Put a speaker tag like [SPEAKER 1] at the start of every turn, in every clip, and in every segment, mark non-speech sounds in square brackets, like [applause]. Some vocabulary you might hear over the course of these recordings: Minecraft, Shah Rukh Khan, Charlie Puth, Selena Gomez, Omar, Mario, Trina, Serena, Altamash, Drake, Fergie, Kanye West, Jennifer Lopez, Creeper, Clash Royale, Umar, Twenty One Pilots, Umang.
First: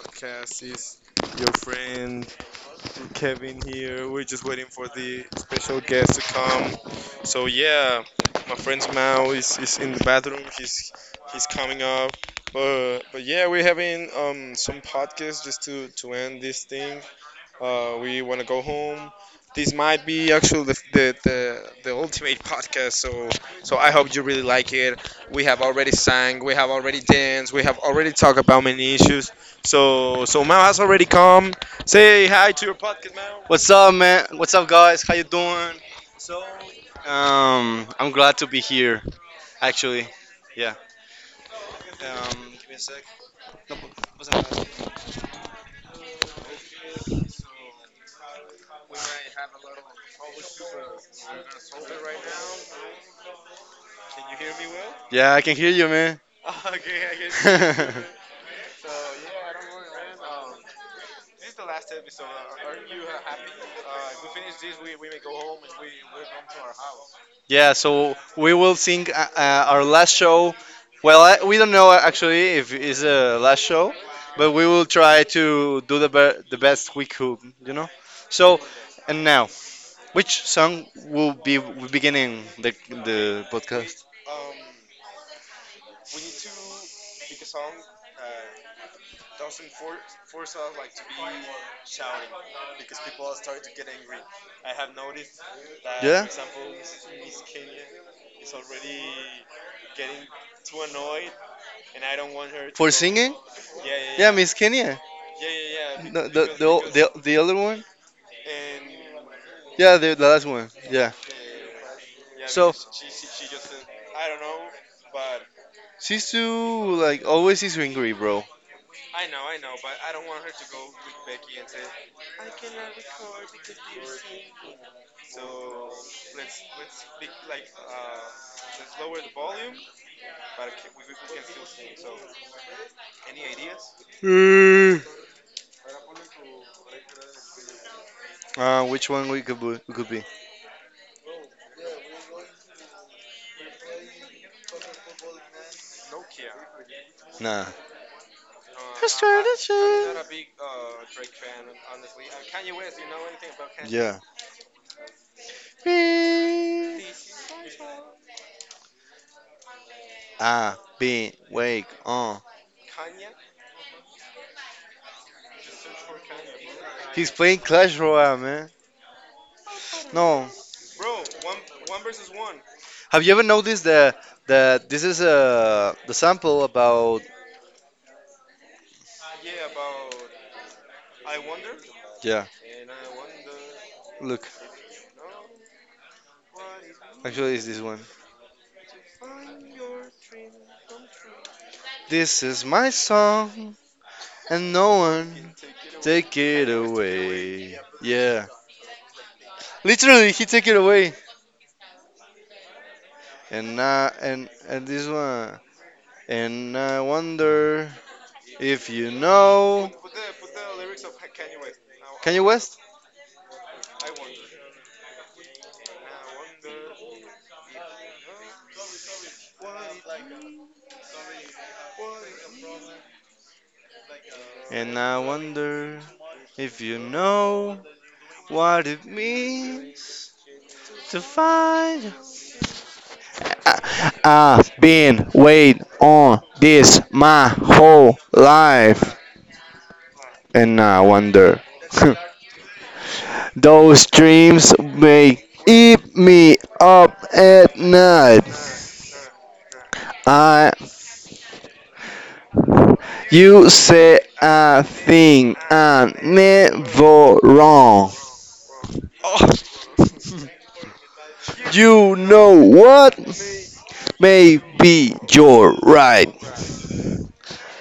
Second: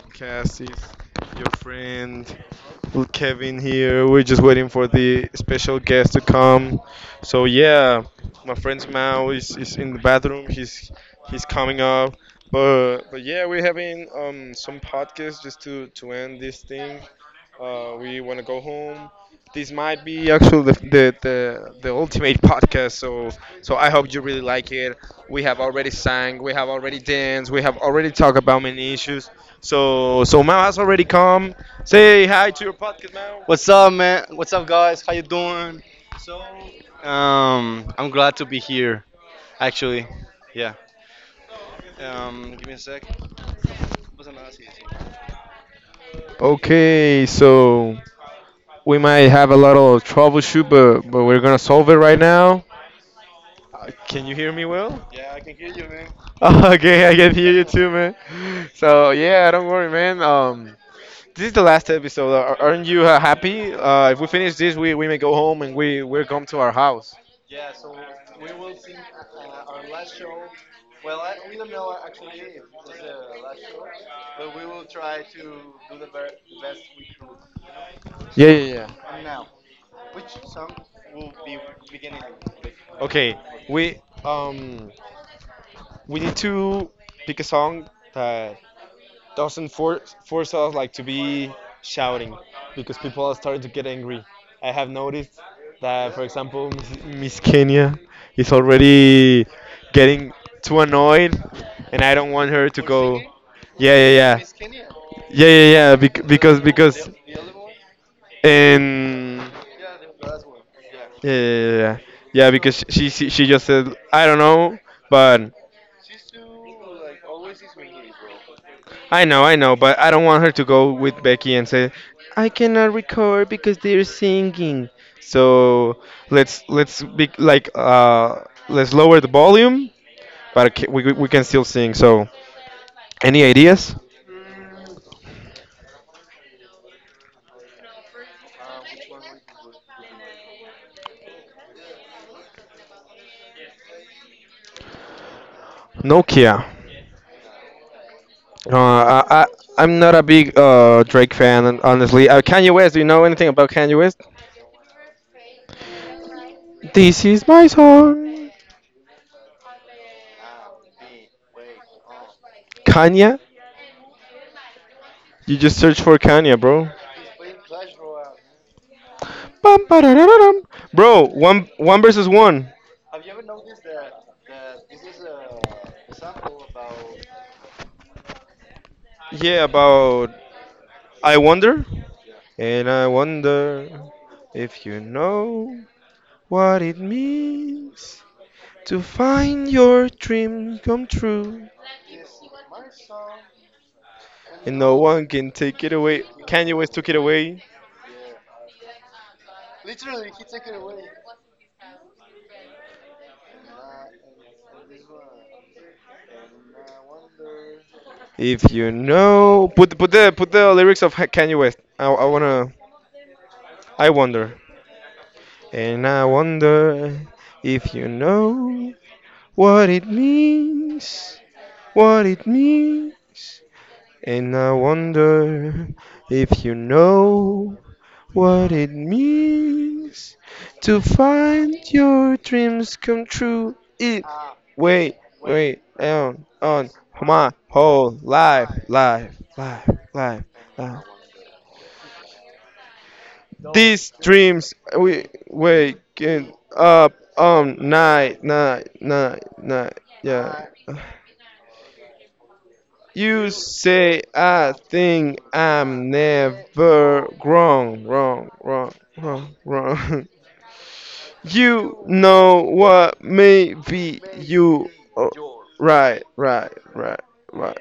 [SPEAKER 1] podcast. It's your friend Kevin here. We're just waiting for the special guest to come. So yeah, my friend's Mao is in the bathroom. He's coming up. But yeah, we're having some podcast just to end this thing. We want to go home. This might be actually the ultimate podcast, so I hope you really like it. We have already sang, we have already danced, we have already talked about many issues. So Mao has already come. Say hi.
[SPEAKER 2] Was glad to be here.
[SPEAKER 1] Okay, so we might have a lot of troubleshoot, but we're gonna solve it right now. Can you hear me well? [laughs]
[SPEAKER 2] Yeah, I can hear you, man.
[SPEAKER 1] Okay, I can hear you too, man. So yeah, don't worry, man. This is the last episode. Aren't you happy? If we finish this, we may go home and we come to our house.
[SPEAKER 2] Yeah, so we will sing our last show. Well, we don't know actually if it's a last show, but we will try to do the best we could, you know.
[SPEAKER 1] Yeah,
[SPEAKER 2] So,
[SPEAKER 1] yeah, yeah.
[SPEAKER 2] and now, which song will be beginning the
[SPEAKER 1] Okay,
[SPEAKER 2] the podcast
[SPEAKER 1] we we need to pick a song that doesn't force us like to be shouting because people are starting to get angry. I have noticed that, for example, Miss Kenya is already getting too annoyed, and I don't want her to
[SPEAKER 2] for
[SPEAKER 1] go.
[SPEAKER 2] singing?
[SPEAKER 1] Yeah,
[SPEAKER 2] Yeah,
[SPEAKER 1] yeah, yeah,
[SPEAKER 2] Miss Kenya.
[SPEAKER 1] yeah, yeah, yeah. bec- Because
[SPEAKER 2] The
[SPEAKER 1] because
[SPEAKER 2] the other one.
[SPEAKER 1] and
[SPEAKER 2] Yeah, the last one. Yeah,
[SPEAKER 1] yeah, yeah, yeah, yeah. Yeah, because she just said I don't know, but
[SPEAKER 2] Sisu like always is angry, bro.
[SPEAKER 1] I know, but I don't want her to go with Becky and say, "I cannot record because they're singing." So let's be like let's lower the volume, but we can still sing. So any ideas?
[SPEAKER 2] Mm. Which one we could be?
[SPEAKER 1] Nokia.
[SPEAKER 2] Nah.
[SPEAKER 1] Uh, I, I
[SPEAKER 2] That should
[SPEAKER 1] I'm not a big Drake fan, honestly. Kanye West. Do you know anything about Kanye West?
[SPEAKER 2] be.
[SPEAKER 1] This is my song.
[SPEAKER 2] Ah, been wake on.
[SPEAKER 1] Kanye. You just search for Kanye, bro.
[SPEAKER 2] He's playing Clash Royale, man.
[SPEAKER 1] Bum, ba-da-da-da-dum. Bro, one versus one.
[SPEAKER 2] Have you ever noticed that this is the sample about,
[SPEAKER 1] Yeah, about I wonder,
[SPEAKER 2] yeah,
[SPEAKER 1] and I wonder
[SPEAKER 2] look,
[SPEAKER 1] if you know what it
[SPEAKER 2] actually it's this one.
[SPEAKER 1] means to find your dream come true,
[SPEAKER 2] This is my song and
[SPEAKER 1] and no
[SPEAKER 2] no
[SPEAKER 1] one
[SPEAKER 2] one
[SPEAKER 1] can take it away.
[SPEAKER 2] take it
[SPEAKER 1] Kanye West took it away.
[SPEAKER 2] away. Yeah. Literally he take it away. And this one and I wonder
[SPEAKER 1] If
[SPEAKER 2] if
[SPEAKER 1] you
[SPEAKER 2] you
[SPEAKER 1] know,
[SPEAKER 2] know
[SPEAKER 1] put the lyrics of Kanye West. I
[SPEAKER 2] Kanye
[SPEAKER 1] wanna,
[SPEAKER 2] West?
[SPEAKER 1] I wonder, and I wonder if you know what it means, what it means. And I
[SPEAKER 2] And I
[SPEAKER 1] wonder
[SPEAKER 2] wonder,
[SPEAKER 1] if you
[SPEAKER 2] know
[SPEAKER 1] know what
[SPEAKER 2] what
[SPEAKER 1] it
[SPEAKER 2] if
[SPEAKER 1] means to
[SPEAKER 2] I
[SPEAKER 1] find
[SPEAKER 2] find?
[SPEAKER 1] your dreams come true. It
[SPEAKER 2] Ah,
[SPEAKER 1] wait, wait,
[SPEAKER 2] on
[SPEAKER 1] on
[SPEAKER 2] this my
[SPEAKER 1] my
[SPEAKER 2] whole
[SPEAKER 1] whole life,
[SPEAKER 2] life,
[SPEAKER 1] life, life, life,
[SPEAKER 2] and I
[SPEAKER 1] life.
[SPEAKER 2] wonder. Those
[SPEAKER 1] These
[SPEAKER 2] dreams
[SPEAKER 1] dreams we
[SPEAKER 2] may eat
[SPEAKER 1] waking
[SPEAKER 2] me
[SPEAKER 1] up
[SPEAKER 2] up at
[SPEAKER 1] on
[SPEAKER 2] night.
[SPEAKER 1] night, night, night, night. Yeah.
[SPEAKER 2] I,
[SPEAKER 1] You
[SPEAKER 2] you say
[SPEAKER 1] say a
[SPEAKER 2] a
[SPEAKER 1] thing
[SPEAKER 2] thing
[SPEAKER 1] I'm
[SPEAKER 2] I'm
[SPEAKER 1] never
[SPEAKER 2] never
[SPEAKER 1] wrong,
[SPEAKER 2] wrong.
[SPEAKER 1] wrong, wrong, wrong, wrong. [laughs] You
[SPEAKER 2] You know
[SPEAKER 1] know
[SPEAKER 2] what?
[SPEAKER 1] what? Maybe you.
[SPEAKER 2] Maybe
[SPEAKER 1] Oh,
[SPEAKER 2] you're
[SPEAKER 1] right,
[SPEAKER 2] right.
[SPEAKER 1] right, right, right.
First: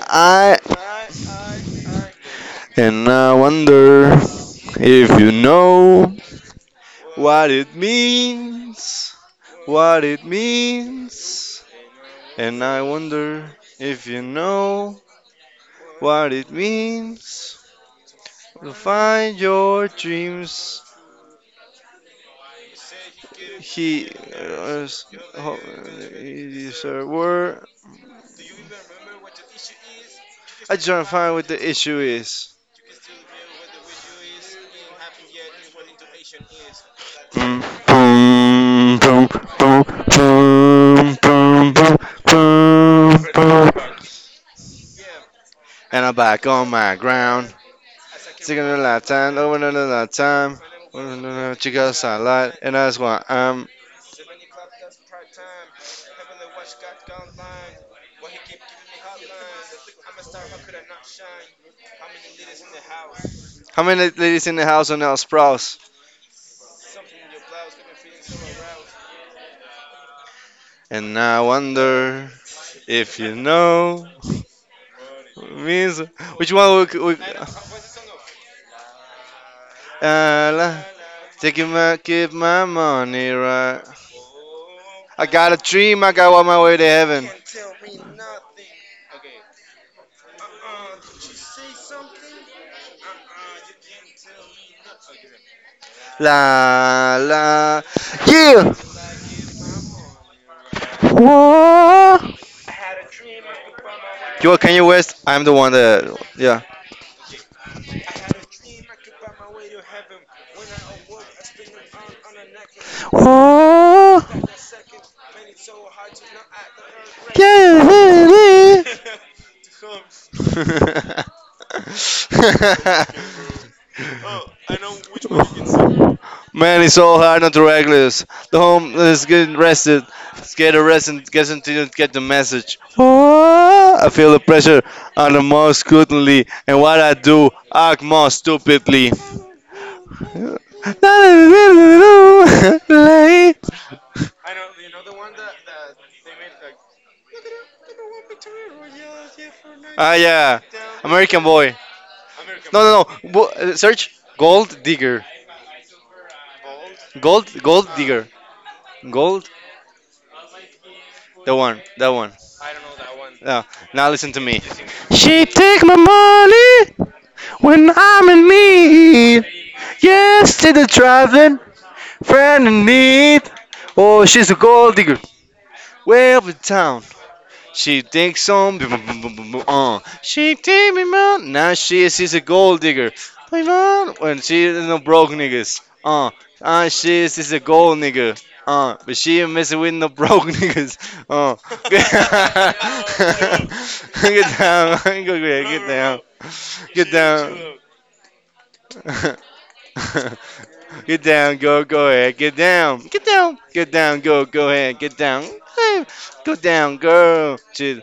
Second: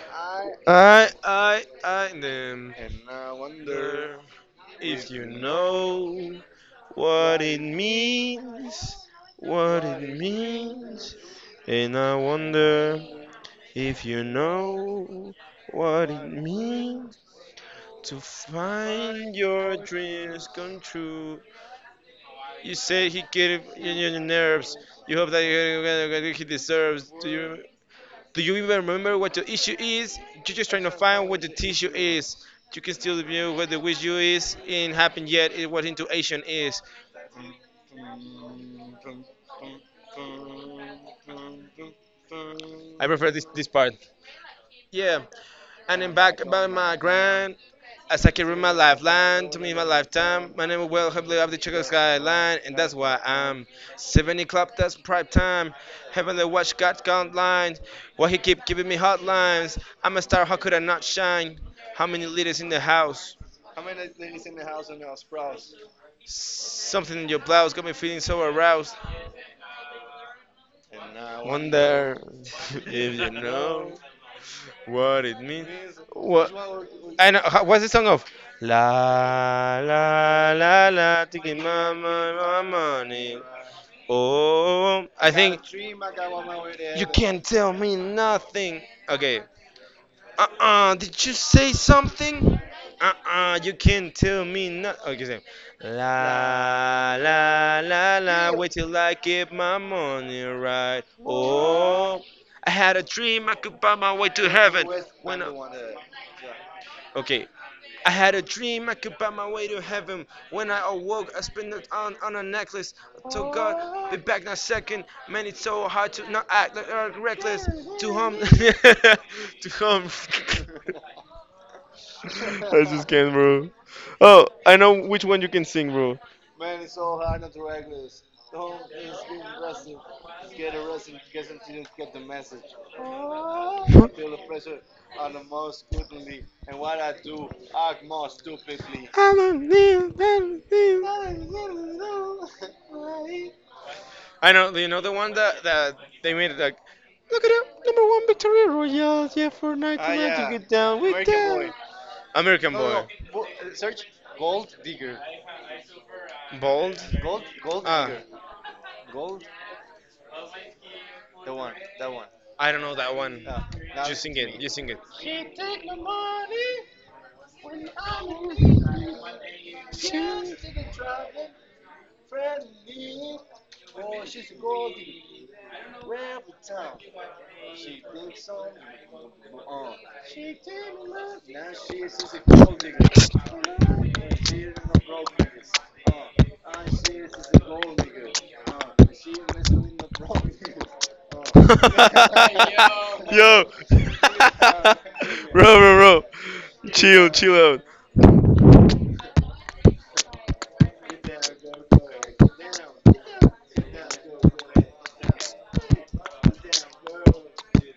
[SPEAKER 2] I
[SPEAKER 1] I them
[SPEAKER 2] and I wonder if you know
[SPEAKER 1] know what
[SPEAKER 2] what
[SPEAKER 1] it
[SPEAKER 2] it
[SPEAKER 1] means,
[SPEAKER 2] means.
[SPEAKER 1] what
[SPEAKER 2] What
[SPEAKER 1] it
[SPEAKER 2] it
[SPEAKER 1] means,
[SPEAKER 2] means.
[SPEAKER 1] and I
[SPEAKER 2] And I
[SPEAKER 1] wonder
[SPEAKER 2] wonder
[SPEAKER 1] if
[SPEAKER 2] if you
[SPEAKER 1] you
[SPEAKER 2] know
[SPEAKER 1] know what it
[SPEAKER 2] what it
[SPEAKER 1] means.
[SPEAKER 2] means
[SPEAKER 1] To
[SPEAKER 2] to
[SPEAKER 1] find
[SPEAKER 2] find
[SPEAKER 1] your
[SPEAKER 2] your
[SPEAKER 1] dreams come
[SPEAKER 2] dreams.
[SPEAKER 1] true. You say he gave you
[SPEAKER 2] He
[SPEAKER 1] your nerves.
[SPEAKER 2] uh, s-
[SPEAKER 1] You hope that
[SPEAKER 2] it
[SPEAKER 1] he
[SPEAKER 2] is a
[SPEAKER 1] deserves. Do
[SPEAKER 2] word.
[SPEAKER 1] you do you even remember what the issue is? You're just
[SPEAKER 2] I
[SPEAKER 1] trying
[SPEAKER 2] just
[SPEAKER 1] to
[SPEAKER 2] don't
[SPEAKER 1] find
[SPEAKER 2] find
[SPEAKER 1] what
[SPEAKER 2] what
[SPEAKER 1] the
[SPEAKER 2] the
[SPEAKER 1] tissue
[SPEAKER 2] issue
[SPEAKER 1] is.
[SPEAKER 2] is.
[SPEAKER 1] You can still view what the wish you is in happen yet it what intuition is.
[SPEAKER 2] Boom, boom, boom, boom, boom, boom,
[SPEAKER 1] I
[SPEAKER 2] boom, boom,
[SPEAKER 1] prefer this
[SPEAKER 2] boom.
[SPEAKER 1] this part. Yeah, and
[SPEAKER 2] And I'm
[SPEAKER 1] then back
[SPEAKER 2] back on
[SPEAKER 1] by
[SPEAKER 2] my
[SPEAKER 1] my
[SPEAKER 2] ground.
[SPEAKER 1] grand. As I can
[SPEAKER 2] Taking
[SPEAKER 1] read my
[SPEAKER 2] a lot of time,
[SPEAKER 1] lifeline,
[SPEAKER 2] over
[SPEAKER 1] to me
[SPEAKER 2] another
[SPEAKER 1] my
[SPEAKER 2] lot of
[SPEAKER 1] lifetime.
[SPEAKER 2] time.
[SPEAKER 1] My name is Will Heavily of the Chicago
[SPEAKER 2] Chicas a lot,
[SPEAKER 1] Skyline,
[SPEAKER 2] and
[SPEAKER 1] and that's
[SPEAKER 2] that's why.
[SPEAKER 1] why I'm 70 Club, that's prime time. Heavenly watch God guidelines. Why he keep giving me hotlines? I'm a star, how could I not shine? How many leaders in the house?
[SPEAKER 2] How many ladies in the house are now sprouts?
[SPEAKER 1] Something in your blouse got me feeling so aroused.
[SPEAKER 2] And
[SPEAKER 1] And
[SPEAKER 2] I
[SPEAKER 1] I wonder
[SPEAKER 2] wonder
[SPEAKER 1] [laughs]
[SPEAKER 2] if
[SPEAKER 1] if
[SPEAKER 2] you
[SPEAKER 1] you know
[SPEAKER 2] know
[SPEAKER 1] [laughs] what it means.
[SPEAKER 2] means which
[SPEAKER 1] What
[SPEAKER 2] one we
[SPEAKER 1] I know. What's the song of? La la
[SPEAKER 2] la-
[SPEAKER 1] la la, to give
[SPEAKER 2] taking my keep
[SPEAKER 1] mama
[SPEAKER 2] my
[SPEAKER 1] my
[SPEAKER 2] money
[SPEAKER 1] money.
[SPEAKER 2] right.
[SPEAKER 1] Oh,
[SPEAKER 2] I
[SPEAKER 1] I
[SPEAKER 2] got a
[SPEAKER 1] think
[SPEAKER 2] dream, I got on my way to
[SPEAKER 1] you
[SPEAKER 2] heaven.
[SPEAKER 1] can't tell me nothing. Okay. Did you say something? You can't tell me nothing. Okay, same.
[SPEAKER 2] La
[SPEAKER 1] La
[SPEAKER 2] la,
[SPEAKER 1] la la la,
[SPEAKER 2] yeah.
[SPEAKER 1] wait till I get my money right.
[SPEAKER 2] Whoa.
[SPEAKER 1] Oh, I had a dream I could buy my way
[SPEAKER 2] You
[SPEAKER 1] to
[SPEAKER 2] are Kanye
[SPEAKER 1] heaven.
[SPEAKER 2] West. I'm
[SPEAKER 1] When
[SPEAKER 2] the
[SPEAKER 1] I...
[SPEAKER 2] one that yeah.
[SPEAKER 1] Okay, I had a dream I could buy my way to heaven. When I awoke, I spent it on a necklace. Oh God,
[SPEAKER 2] Whoa.
[SPEAKER 1] be back in a second. Man, it's so hard to not act like I'm correct. To home. [laughs] To home. [laughs] I
[SPEAKER 2] Yeah.
[SPEAKER 1] just
[SPEAKER 2] [laughs]
[SPEAKER 1] can't, bro. Oh, I know which one you can sing, bro.
[SPEAKER 2] Man, it's so hard not to reckless. The home is getting arrested. It's get arrested. Doesn't get the message. Ah, I feel the
[SPEAKER 1] [laughs]
[SPEAKER 2] pressure on the more scrutiny, and what I do, act more stupidly.
[SPEAKER 1] I know, you know the one that they made it like. Look at him, number one victory royals. Yeah, for night. Ah,
[SPEAKER 2] Ah,
[SPEAKER 1] tonight yeah.
[SPEAKER 2] yeah,
[SPEAKER 1] To get down with American
[SPEAKER 2] American
[SPEAKER 1] that.
[SPEAKER 2] boy.
[SPEAKER 1] Boy. American
[SPEAKER 2] No,
[SPEAKER 1] Boy.
[SPEAKER 2] no. Search gold digger.
[SPEAKER 1] Bold?
[SPEAKER 2] Gold
[SPEAKER 1] Ah,
[SPEAKER 2] digger. Gold. That one. That one.
[SPEAKER 1] I don't know that one.
[SPEAKER 2] No, now
[SPEAKER 1] You
[SPEAKER 2] listen to
[SPEAKER 1] sing it.
[SPEAKER 2] me.
[SPEAKER 1] Me. You sing it.
[SPEAKER 2] She take my money when I'm in need. Yes, to the driving friend in need. Oh, she's a gold digger. Way up in town, she takes some. She take me man. Now she's a gold digger. Hey, man, when she is no broke niggas. She is she's a gold nigger. But she ain't messing with no [laughs] broke niggas. Uh, [laughs]
[SPEAKER 1] [laughs] [laughs]
[SPEAKER 2] look
[SPEAKER 1] Yo,
[SPEAKER 2] at
[SPEAKER 1] [laughs] bro,
[SPEAKER 2] that. [laughs] Go, go,
[SPEAKER 1] bro,
[SPEAKER 2] go.
[SPEAKER 1] bro, chill, chill out.
[SPEAKER 2] [laughs] Get down, go, go ahead, get down, get down, get down, go, go ahead, get down. Hey, go down, girl. She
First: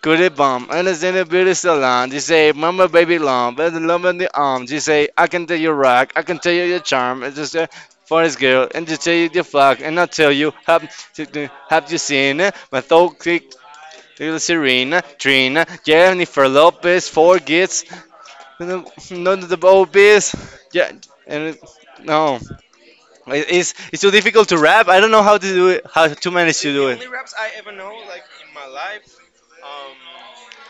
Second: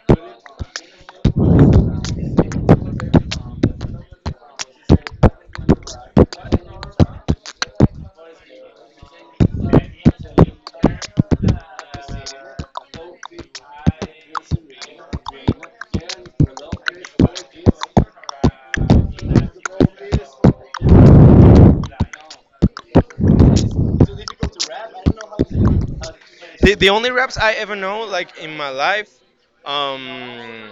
[SPEAKER 2] could it bomb. And it's in a beauty salon. She say, Mama, baby, long. But the love in the arm. She say, I can tell you rock. I can tell you your charm. And just say, for this girl. And just tell you the fuck. And I tell you, have you seen my thought click? Little Serena, Trina, Jennifer Lopez, four kids. None of the obese. Yeah, no. It's too difficult to rap. I don't know how to do it. How to manage to
[SPEAKER 1] The,
[SPEAKER 2] do.
[SPEAKER 1] the only raps I ever know, like in my life, um,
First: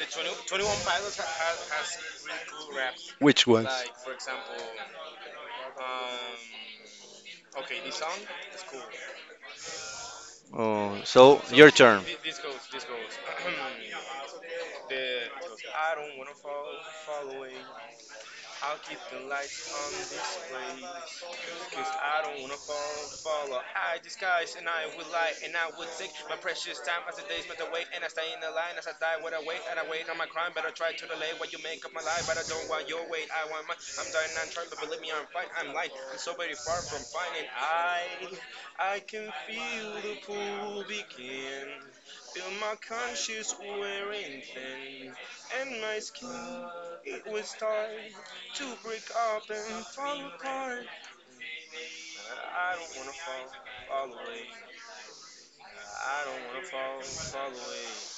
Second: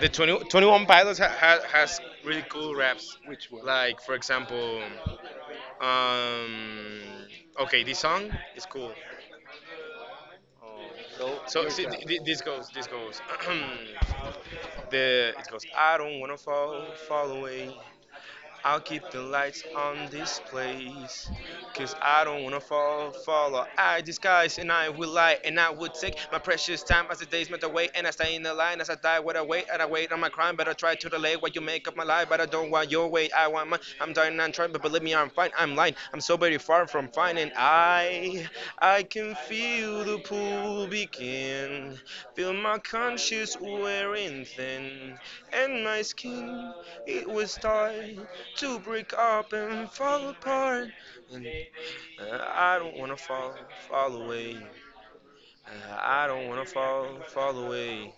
[SPEAKER 1] the 20, 21 Pilots has really cool raps.
[SPEAKER 2] Which
[SPEAKER 1] Which one?
[SPEAKER 2] one?
[SPEAKER 1] Like for example, um, okay, this song is cool.
[SPEAKER 2] Oh, so
[SPEAKER 1] So
[SPEAKER 2] your
[SPEAKER 1] see,
[SPEAKER 2] turn.
[SPEAKER 1] this goes, this goes. [clears throat] The it goes. I don't wanna fall, fall away. I'll keep the lights on this place. Cause I don't wanna fall, fall or I disguise and I will lie and I would take my precious time as the days melt away and I stay in the line as I die. What I wait and I wait on my crime, but I try to delay what you make of my life. But I don't want your way, I want mine. I'm dying, I'm trying, but believe me, I'm fine. I'm lying, I'm so very far from fine, and I can feel the pool begin, feel my conscience wearing thin, and my skin it was tight to break up and fall apart. And I don't wanna fall, fall away. Uh, I don't wanna fall, fall away.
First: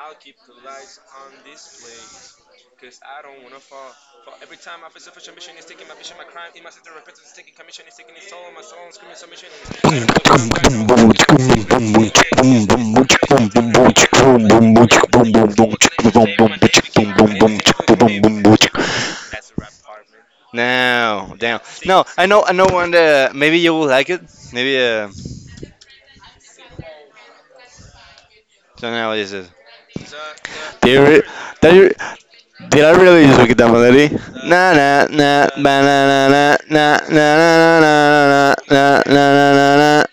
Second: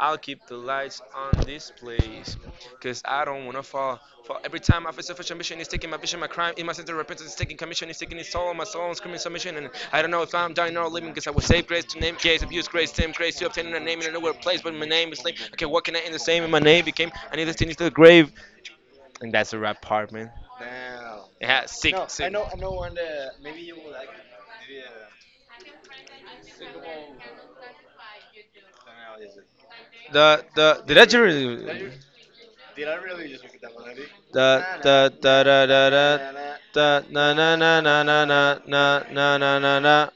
[SPEAKER 1] I'll keep the lights on this place. Cause I don't wanna fall, fall. Every time I feel selfish ambition is taking my vision, my crime in my center repentance is taking commission, is taking its toll on my soul, I'm screaming submission. And I don't know if I'm dying or living, cause I would save grace to name case, abuse grace, same grace to obtaining a name in a way. My name is lame. Okay, what can I in the same in my name became? I need to change to the grave. And that's a rap part, man.
[SPEAKER 2] Now, down.
[SPEAKER 1] Yeah, sick,
[SPEAKER 2] No,
[SPEAKER 1] sick.
[SPEAKER 2] I know one. That, maybe you will like it. Maybe so now what is it?
[SPEAKER 1] The
[SPEAKER 2] Did,
[SPEAKER 1] Did I
[SPEAKER 2] you re-
[SPEAKER 1] do
[SPEAKER 2] did,
[SPEAKER 1] the
[SPEAKER 2] you- Did I really just make that melody? Na na
[SPEAKER 1] da
[SPEAKER 2] na
[SPEAKER 1] da da
[SPEAKER 2] ba na
[SPEAKER 1] da
[SPEAKER 2] na na
[SPEAKER 1] da
[SPEAKER 2] na na
[SPEAKER 1] na
[SPEAKER 2] na
[SPEAKER 1] na na na na
[SPEAKER 2] na
[SPEAKER 1] na
[SPEAKER 2] na na na na na
[SPEAKER 1] na
[SPEAKER 2] na
[SPEAKER 1] na na
[SPEAKER 2] na
[SPEAKER 1] na
[SPEAKER 2] na
[SPEAKER 1] na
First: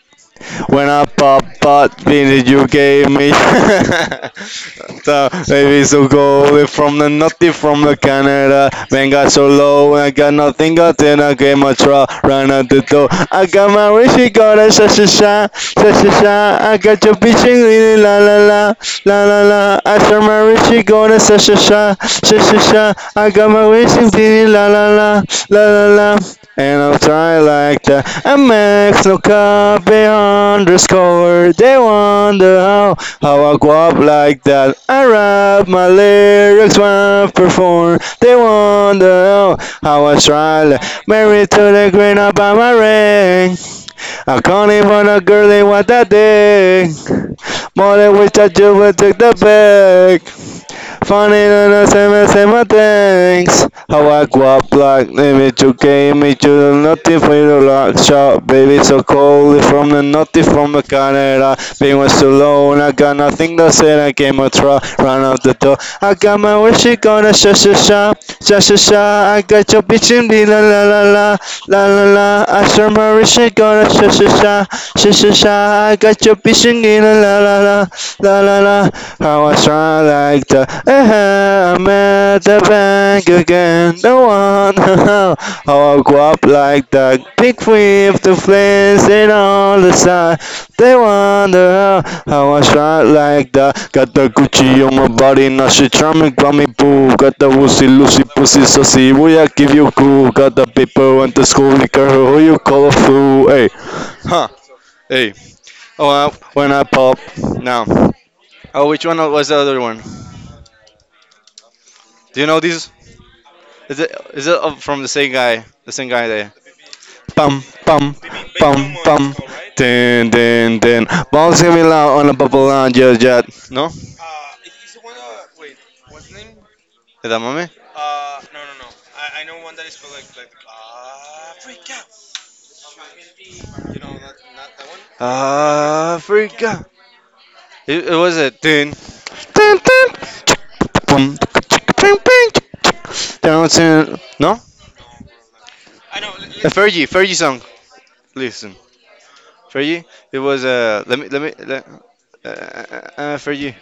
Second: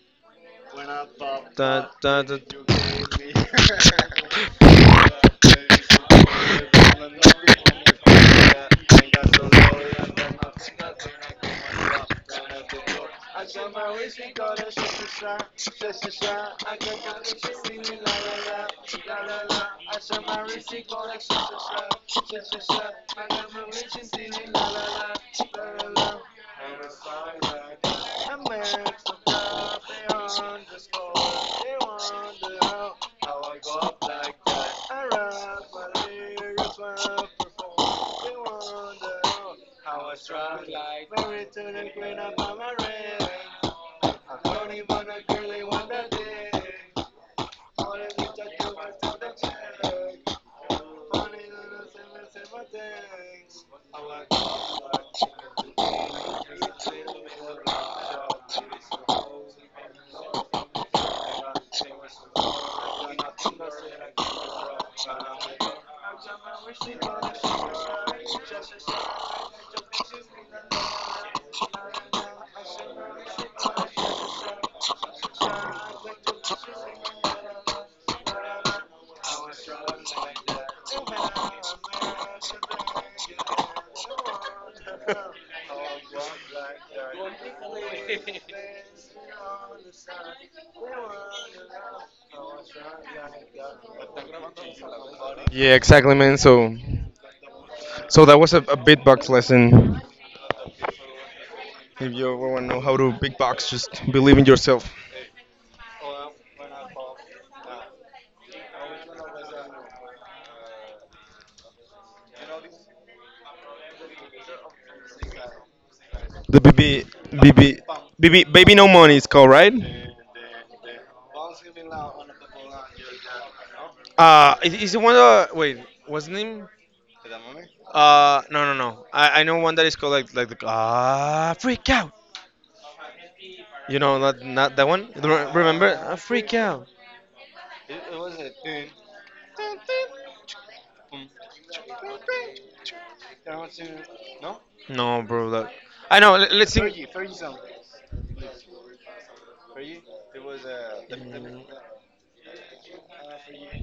[SPEAKER 2] when I pop
[SPEAKER 1] da
[SPEAKER 2] pot
[SPEAKER 1] da da.
[SPEAKER 2] in you gave me. [laughs] The baby so cold from the naughty from the Canada. Man got so low, I got nothing got in I gave my try, ran out the door. I got my wish, she got a sha sha sha, sha sha sha. I got your bitch in really la la la, la la la. I saw my wish, she got a sha sha sha, sha sha sha. I got my wish in really la la la, la la la. And I'll try like the MX no copy underscore. They wonder how I go up like that. I rap my lyrics when I perform. They wonder how I try like married to the green up by my ring. I can't even a girl they want that thing. More than which I do will take the bag. Funny and same things. How I go up like image, you came, me to nothing for you like shop? Baby. So cold from the nothing from the Canada. Being was so alone, I got nothing to say. I came a try, run out the door. I got my wish, she gonna sha sha sha, sha sha sha. I got your bitch in the la la la la, la la la. I sure my wish, she gonna sha sha sha, sha sha sha. I got your bitch in the la la la, la la la. How I try like the uh-huh, I'm at the bank again, the one [laughs] how I go up like that. Big with the flames in all the sun. They wonder how I shine like that. Got the Gucci on my body, now
[SPEAKER 1] Yeah,
[SPEAKER 2] she
[SPEAKER 1] exactly,
[SPEAKER 2] charming,
[SPEAKER 1] man.
[SPEAKER 2] me
[SPEAKER 1] So,
[SPEAKER 2] boo. Got the wussy, loosey,
[SPEAKER 1] so that was a
[SPEAKER 2] pussy, sussy,
[SPEAKER 1] beatbox
[SPEAKER 2] will I give you
[SPEAKER 1] lesson.
[SPEAKER 2] cool? Got the paper, went to school, liquor,
[SPEAKER 1] If you
[SPEAKER 2] who
[SPEAKER 1] ever
[SPEAKER 2] you
[SPEAKER 1] want to know
[SPEAKER 2] call a
[SPEAKER 1] how to
[SPEAKER 2] fool? Hey,
[SPEAKER 1] beatbox, just believe in
[SPEAKER 2] huh,
[SPEAKER 1] yourself.
[SPEAKER 2] hey. Oh, when I pop, now. Oh, which one was the other one? Do you know this? Is it up from the same guy? The same guy there.
[SPEAKER 1] The BB,
[SPEAKER 2] Bum
[SPEAKER 1] BB,
[SPEAKER 2] bum
[SPEAKER 1] BB, baby, no money. It's called right.
[SPEAKER 2] din din din. Bouncing me loud on a bubble on your jet. No, is
[SPEAKER 1] Is the one wait, what's the name?
[SPEAKER 2] that mommy?
[SPEAKER 1] No, no, no. I know one that is called like the ah freak out. You know, not that one. Remember, ah, freak out.
[SPEAKER 2] Africa. It was it. Din din din. Bum bing bing. Down to no
[SPEAKER 1] No, bro. That, I know. Let's sing.
[SPEAKER 2] Fergie Fergie song. Listen Fergie. It
[SPEAKER 1] We
[SPEAKER 2] was Fergie.